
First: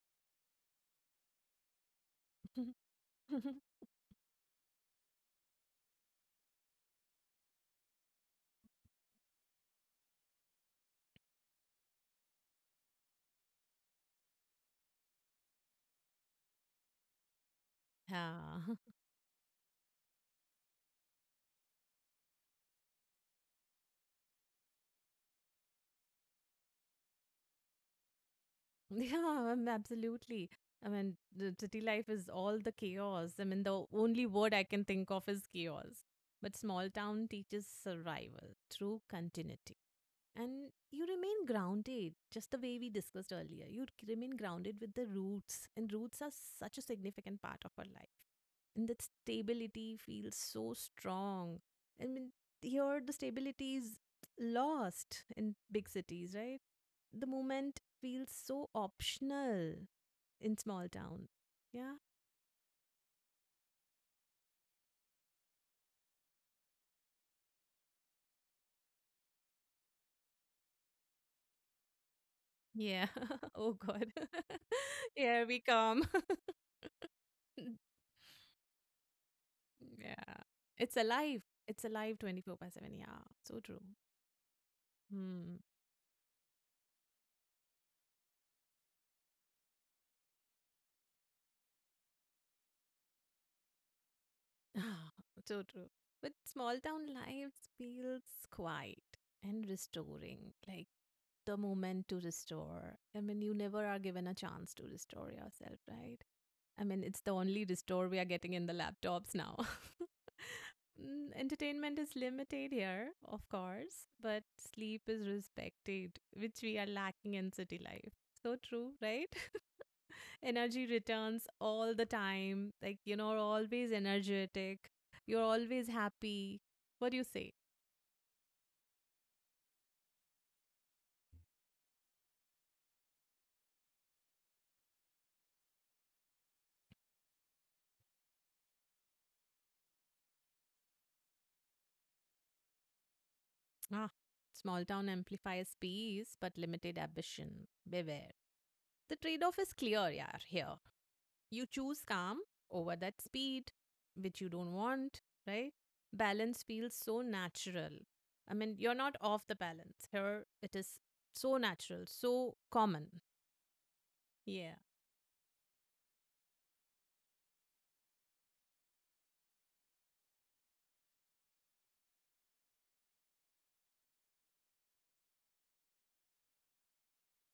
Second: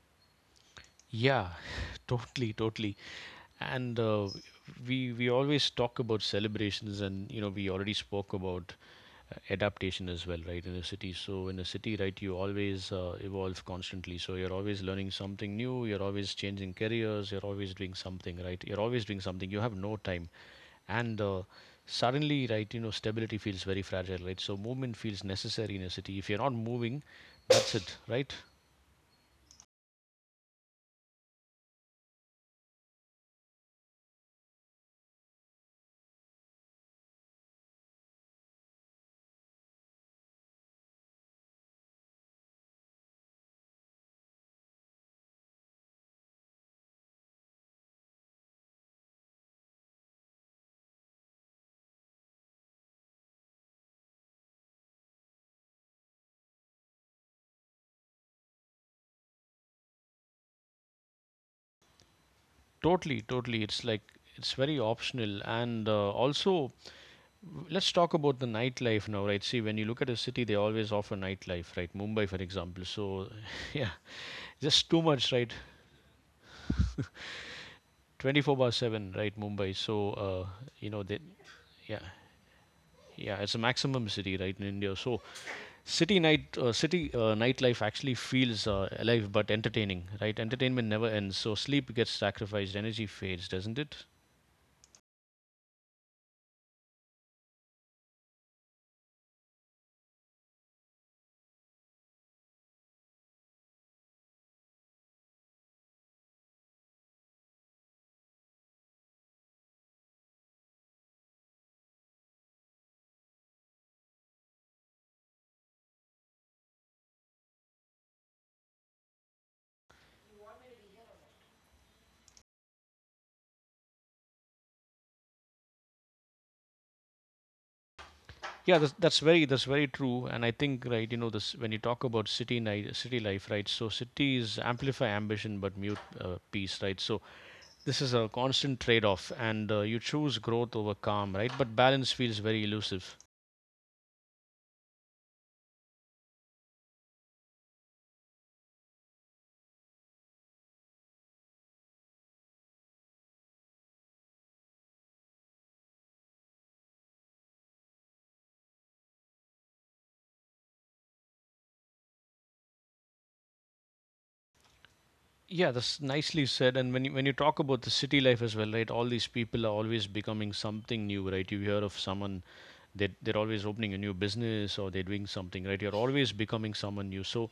A: Yeah, totally, totally. And we always talk about celebrations, and you know we already spoke about adaptation as well, right? In a city, so in a city, right, you always evolve constantly, so you're always learning something new, you're always changing careers, you're always doing something, right?
B: Yeah.
A: You're always doing something, you have no time. And suddenly, right, you know, stability feels very fragile, right? So movement feels necessary in a city. If you're not moving, that's it, right?
B: Yeah, absolutely. I mean, the city life is all the chaos. I mean, the only word I can think of is chaos. But small town teaches survival through continuity. And you remain grounded, just the way we discussed earlier. You remain grounded with the roots, and roots are such a significant part of our life. And that stability feels so strong. I mean, here the stability is lost in big cities, right? The moment feels so optional in small town. Yeah.
A: Totally, totally. It's like it's very optional. And also, let's talk about the nightlife now, right? See, when you look at a city, they always offer nightlife, right? Mumbai, for example.
B: Yeah.
A: So,
B: Oh
A: yeah,
B: god.
A: just too much,
B: Here
A: right?
B: we come.
A: 24 bar 7, right? Mumbai. So,
B: yeah.
A: you
B: It's
A: know, they,
B: alive. It's
A: yeah.
B: alive 24 by 7. Yeah.
A: Yeah, it's
B: So
A: a
B: true.
A: maximum city, right, in India. So,
B: Hmm.
A: city nightlife actually feels alive but entertaining, right? Entertainment never ends, so sleep gets sacrificed, energy fades, doesn't it?
B: so true. But small town lives feels quiet and restoring, like the moment to restore. I mean, you never are given a chance to restore yourself, right? I mean, it's the only restore we are getting in the laptops now. Entertainment is limited here, of course, but sleep is respected, which we are lacking in city life. So true, right? energy returns all the time. Like, you know, you're always energetic. You're always happy. What do you say?
A: Yeah, that's very true. And I think, right, you know, this when you talk about city night, city life, right? So cities amplify ambition but mute peace, right? So this is a constant trade-off, and you choose growth over calm, right? But balance feels very elusive.
B: Ah, small town amplifies peace but limited ambition. Beware. The trade off is clear, yaar, here. You choose calm over that speed, which you don't want, right? Balance feels so natural. I mean, you're not off the balance. Here, it is so natural, so common. Yeah.
A: Yeah, that's nicely said. And when you talk about the city life as well, right? All these people are always becoming something new, right? You hear of someone they're always opening a new business or they're doing something, right? You're always becoming someone new. So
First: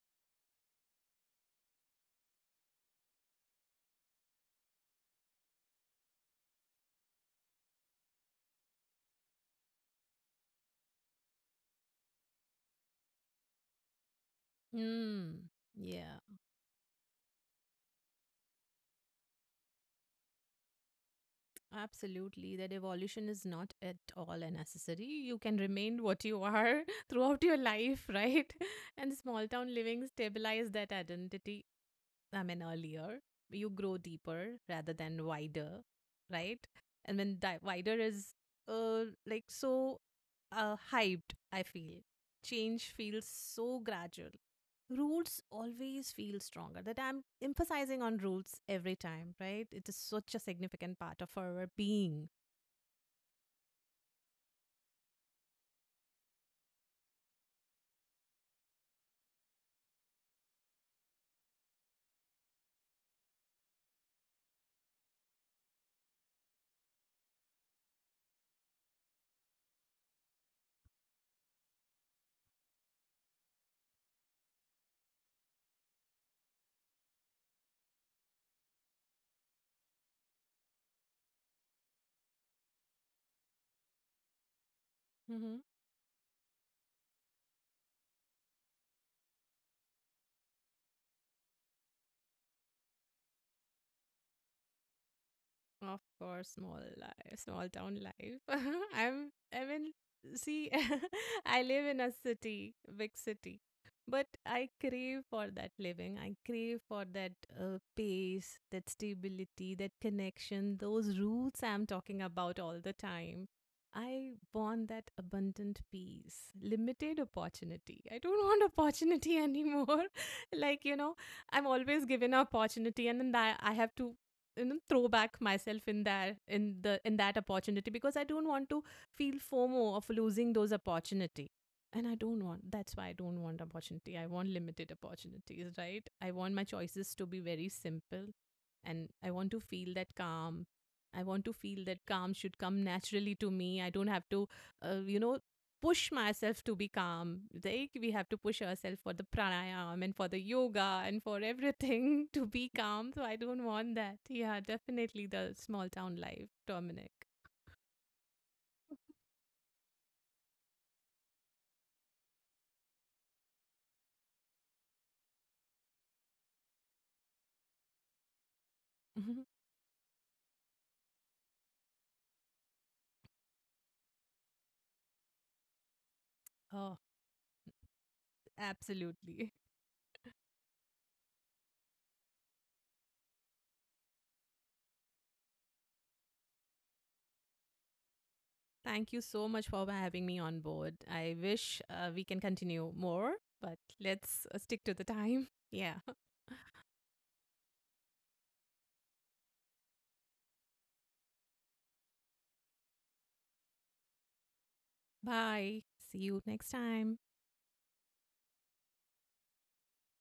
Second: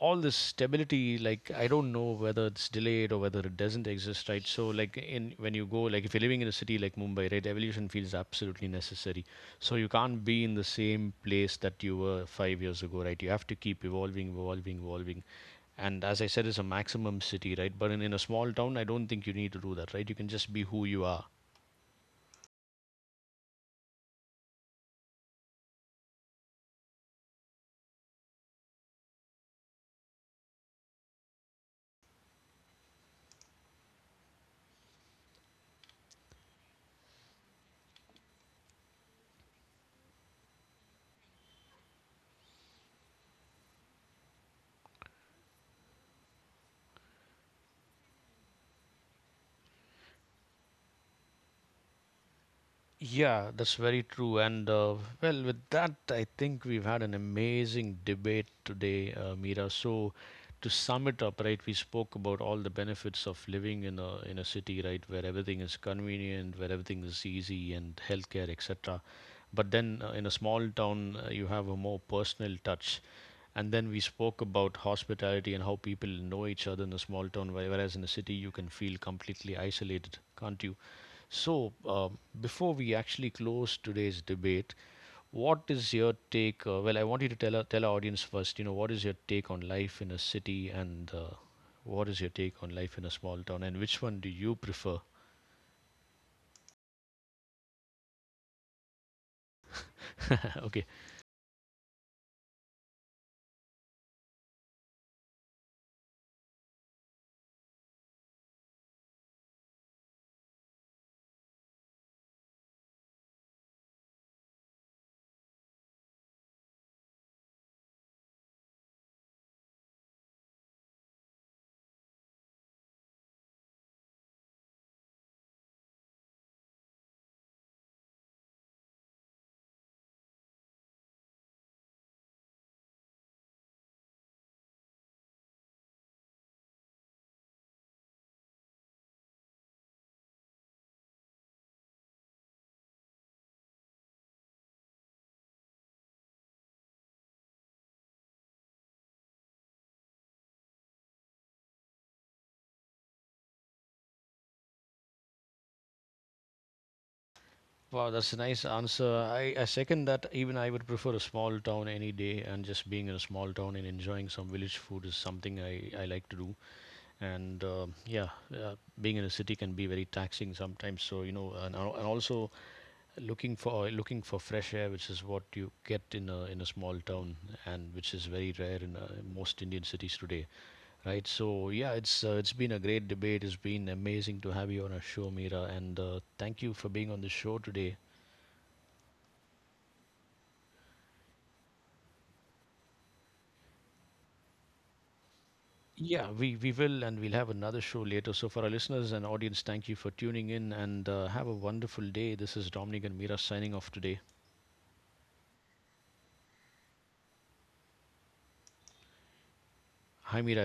A: all this stability, like, I don't know whether it's delayed or whether it doesn't exist, right? So like, in when you go, like if you're living in a city like Mumbai, right, evolution feels absolutely necessary, so you can't be in the same place that you were 5 years ago, right? You have to keep evolving evolving.
B: Mm,
A: And
B: yeah.
A: as I said, it's a maximum city, right? But in a small town I don't think you need to do that, right? You can just be who you are.
B: Absolutely, that evolution is not at all unnecessary. You can remain what you are throughout your life, right? And small town living stabilize that identity. I mean, earlier, you grow deeper rather than wider, right? And when di- wider is uh, like so hyped, I feel change feels so gradual. Roots always feel stronger. That I'm emphasizing on roots every time, right? It is such a significant part of our being.
A: Yeah, that's very true. And well, with that, I think we've had an amazing debate today, Mira. So, to sum it up, right, we spoke about all the benefits of living in a city, right, where everything is convenient, where everything is easy, and healthcare, etc. But then, in a small town, you have a more personal touch. And then we spoke about hospitality and how people know each other in a small town, whereas in a city you can feel completely isolated, can't you? So, before we actually close today's debate, what is your take? Well, I want you to tell our audience first. You know, what is your take on life in a city, and what is your take on life in a small town, and which one do you prefer?
B: Of course, small life, small town life. I'm, I mean, see,
A: Okay.
B: I live in a city, big city, but I crave for that living. I crave for that pace, that stability, that connection, those roots I'm talking about all the time. I want that abundant peace, limited opportunity. I don't want opportunity anymore. like, you know, I'm always given opportunity and then I have to, you know, throw back myself in there in that opportunity because I don't want to feel fomo of losing those opportunity. And I don't want, that's why I don't want opportunity. I want limited opportunities, right? I want my choices to be very simple and I want to feel that calm. I want to feel that calm should come naturally to me. I don't have to you know, push myself to be calm. Like we have to push ourselves for the pranayam and for the yoga and for everything to be calm. So I don't want that. Yeah, definitely the small town life, Dominic.
A: Wow, that's a nice answer. I second that. Even I would prefer a small town any day, and just being in a small town and enjoying some village food is something I like to do. And uh, being in a city can be very taxing sometimes. So you know, and, and also looking for fresh air, which is what you get in a small
B: oh,
A: town, and which is very rare in
B: absolutely.
A: most Indian cities today, right? So yeah, it's been a great debate. It's been amazing to have you on our show, Mira, and thank you for being on the show today.
B: Thank you so much for having me on board. I wish we can continue more, but let's stick to the time. Yeah.
A: Yeah, we will, and we'll have another show later. So, for our listeners and audience, thank you for tuning in and have a wonderful day. This is Dominic and Mira signing off today.
B: Bye. See you next time.
A: Hi, Mira.